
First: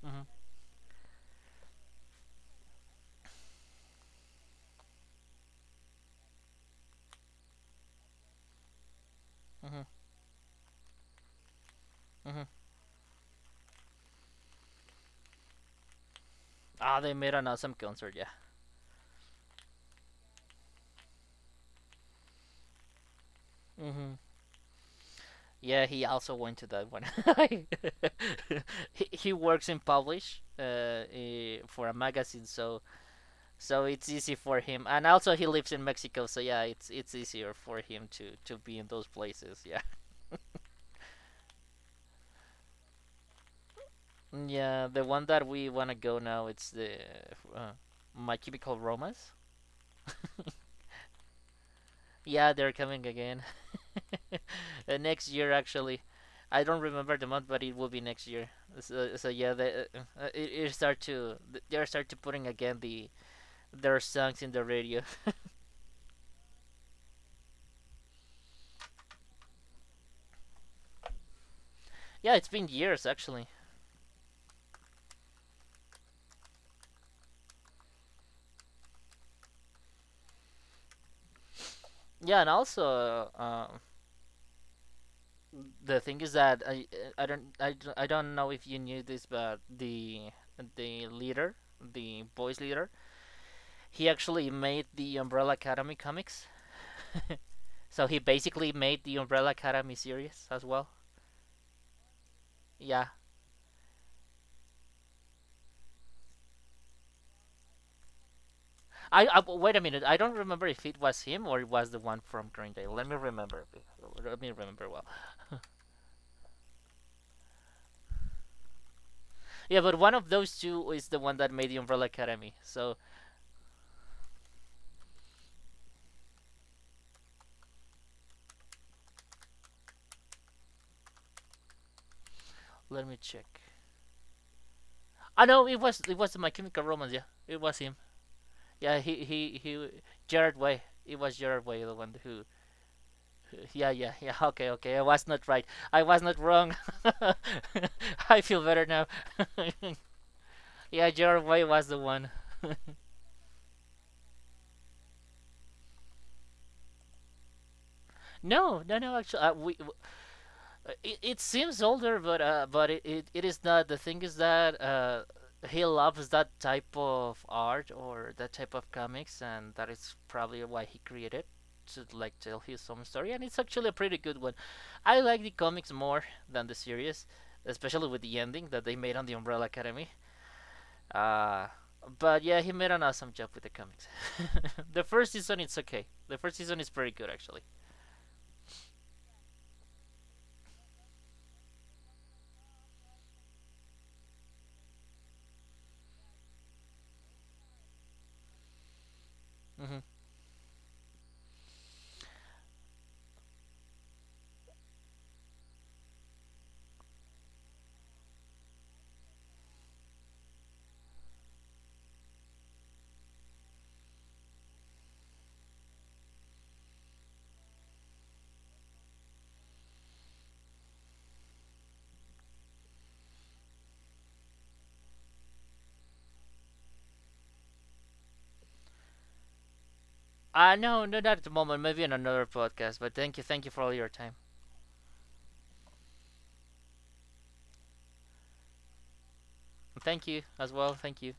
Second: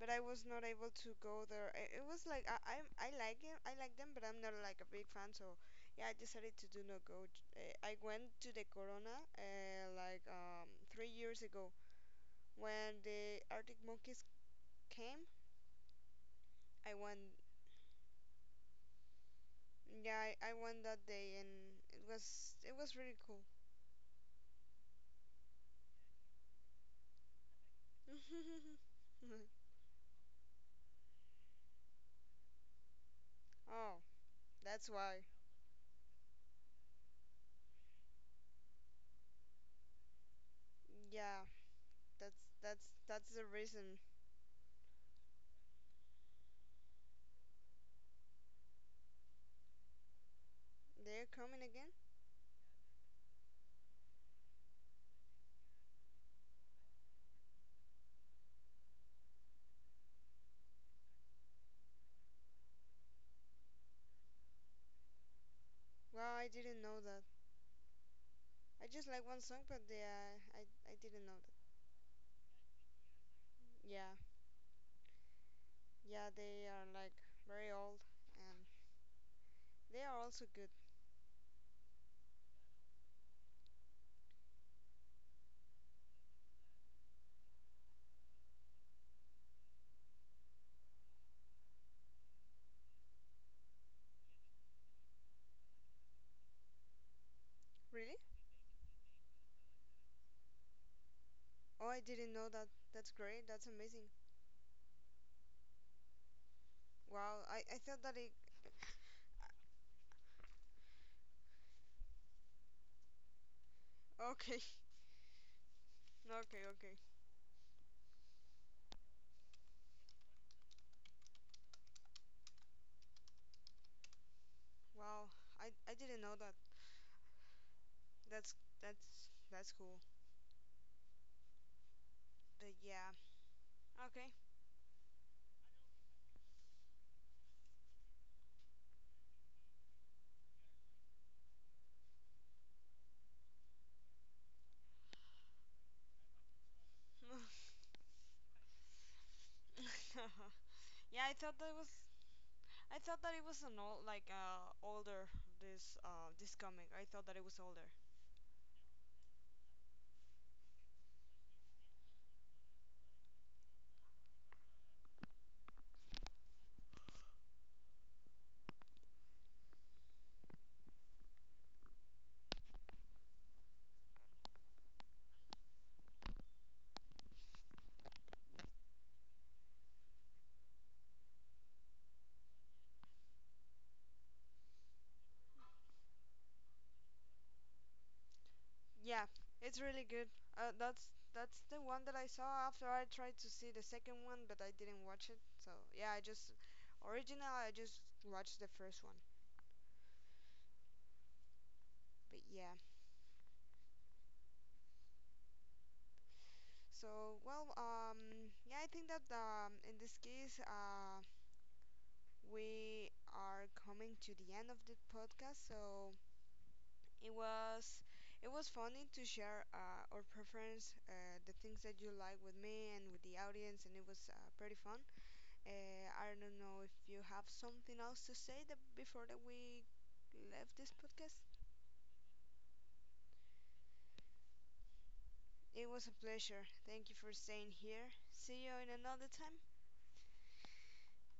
Speaker 1: but I was
Speaker 2: Hmm.
Speaker 1: not able to go there. I, it was like I I'm, I like it. I like them, but I'm not like a big fan. So yeah, I decided to do not go. Uh, I went to the Corona
Speaker 2: Hmm.
Speaker 1: uh, like um three years ago
Speaker 2: Hmm.
Speaker 1: when the Arctic Monkeys came. I
Speaker 2: Ah, they
Speaker 1: went.
Speaker 2: made an awesome concert. Yeah.
Speaker 1: Yeah, I, I went that day, and it was it was really cool.
Speaker 2: Hmm. Yeah, he also went to that one. he, he works in Polish, uh, eh, for a magazine, so so
Speaker 1: Oh,
Speaker 2: it's easy for him.
Speaker 1: that's
Speaker 2: And
Speaker 1: why.
Speaker 2: also he lives in Mexico, so yeah, it's it's easier for him to to be in those places. Yeah,
Speaker 1: Yeah, that's that's that's the reason.
Speaker 2: yeah. The one that we wanna go now, it's the uh, My Chemical Romance.
Speaker 1: They're coming again?
Speaker 2: Yeah, they're coming again. Uh, next year, actually. I don't remember the month, but it will be next year. So, so yeah, they, uh, uh, it, it start to they're start to putting again the their songs in the radio.
Speaker 1: Wow, I didn't know that. I just like one song, but they, uh, I I didn't know that.
Speaker 2: Yeah, it's been years actually.
Speaker 1: Yeah, yeah, they are like very old, and they are also good.
Speaker 2: Yeah, and also uh, the thing is that I I don't I, I don't know if you knew this, but the the leader, the boys leader, he actually made the Umbrella Academy comics. So
Speaker 1: Really?
Speaker 2: he basically made the Umbrella Academy series as well.
Speaker 1: Oh, I didn't know that.
Speaker 2: Yeah.
Speaker 1: That's great. That's amazing. Wow, I I thought that it.
Speaker 2: I, I wait a minute. I don't remember if it was him or it was the one from Green Day. Let me remember. Let me
Speaker 1: Okay,
Speaker 2: remember well.
Speaker 1: okay, okay.
Speaker 2: Yeah, but one of those two is the one that made the Umbrella Academy. So
Speaker 1: Wow, I I didn't know that. That's that's that's cool. But
Speaker 2: let
Speaker 1: yeah,
Speaker 2: me check.
Speaker 1: okay.
Speaker 2: I know it was it was my chemical romance. Yeah, it was him. Yeah, he he he. Jared Way. It was Jared Way the one who. Yeah, yeah, yeah. Okay, okay. I was not right. I was not wrong. I feel better now. Yeah,
Speaker 1: Yeah, I
Speaker 2: Jared
Speaker 1: thought
Speaker 2: Way
Speaker 1: that was.
Speaker 2: was the one.
Speaker 1: I thought that it was an old, like uh, older this uh this comic. I thought that it was older.
Speaker 2: No, no, no. Actually, uh, we Uh, it, it seems older, but uh, but it, it, it is not. The thing is that uh, he loves that type of art or that type of comics, and that is probably why he created to like tell his own story. And it's actually a pretty good one. I like the comics more than the series, especially with the ending that they made on the Umbrella Academy. Uh, but yeah, he made an awesome job with the comics. The first season, it's okay. The first season is pretty good actually.
Speaker 1: Yeah, it's really good. Uh, that's that's the one that I saw after I tried to see the second one, but I didn't watch it. So yeah, I just original. I just watched the first one.
Speaker 2: Hmm.
Speaker 1: But yeah. So well, um, yeah, I think that um, in this case, uh, we are coming to the end of the podcast. So it was it was funny to share uh, our preference, uh, the things that you like with me and with the audience, and it was uh, pretty fun. Uh, I don't know if you have something else to say that before that we left
Speaker 2: Uh,
Speaker 1: this
Speaker 2: no, no, not
Speaker 1: podcast.
Speaker 2: at the moment. Maybe in another podcast. But thank you, thank you for all your time.
Speaker 1: It was a pleasure. Thank you for staying here. See you in another time.
Speaker 2: Thank you as well. Thank you.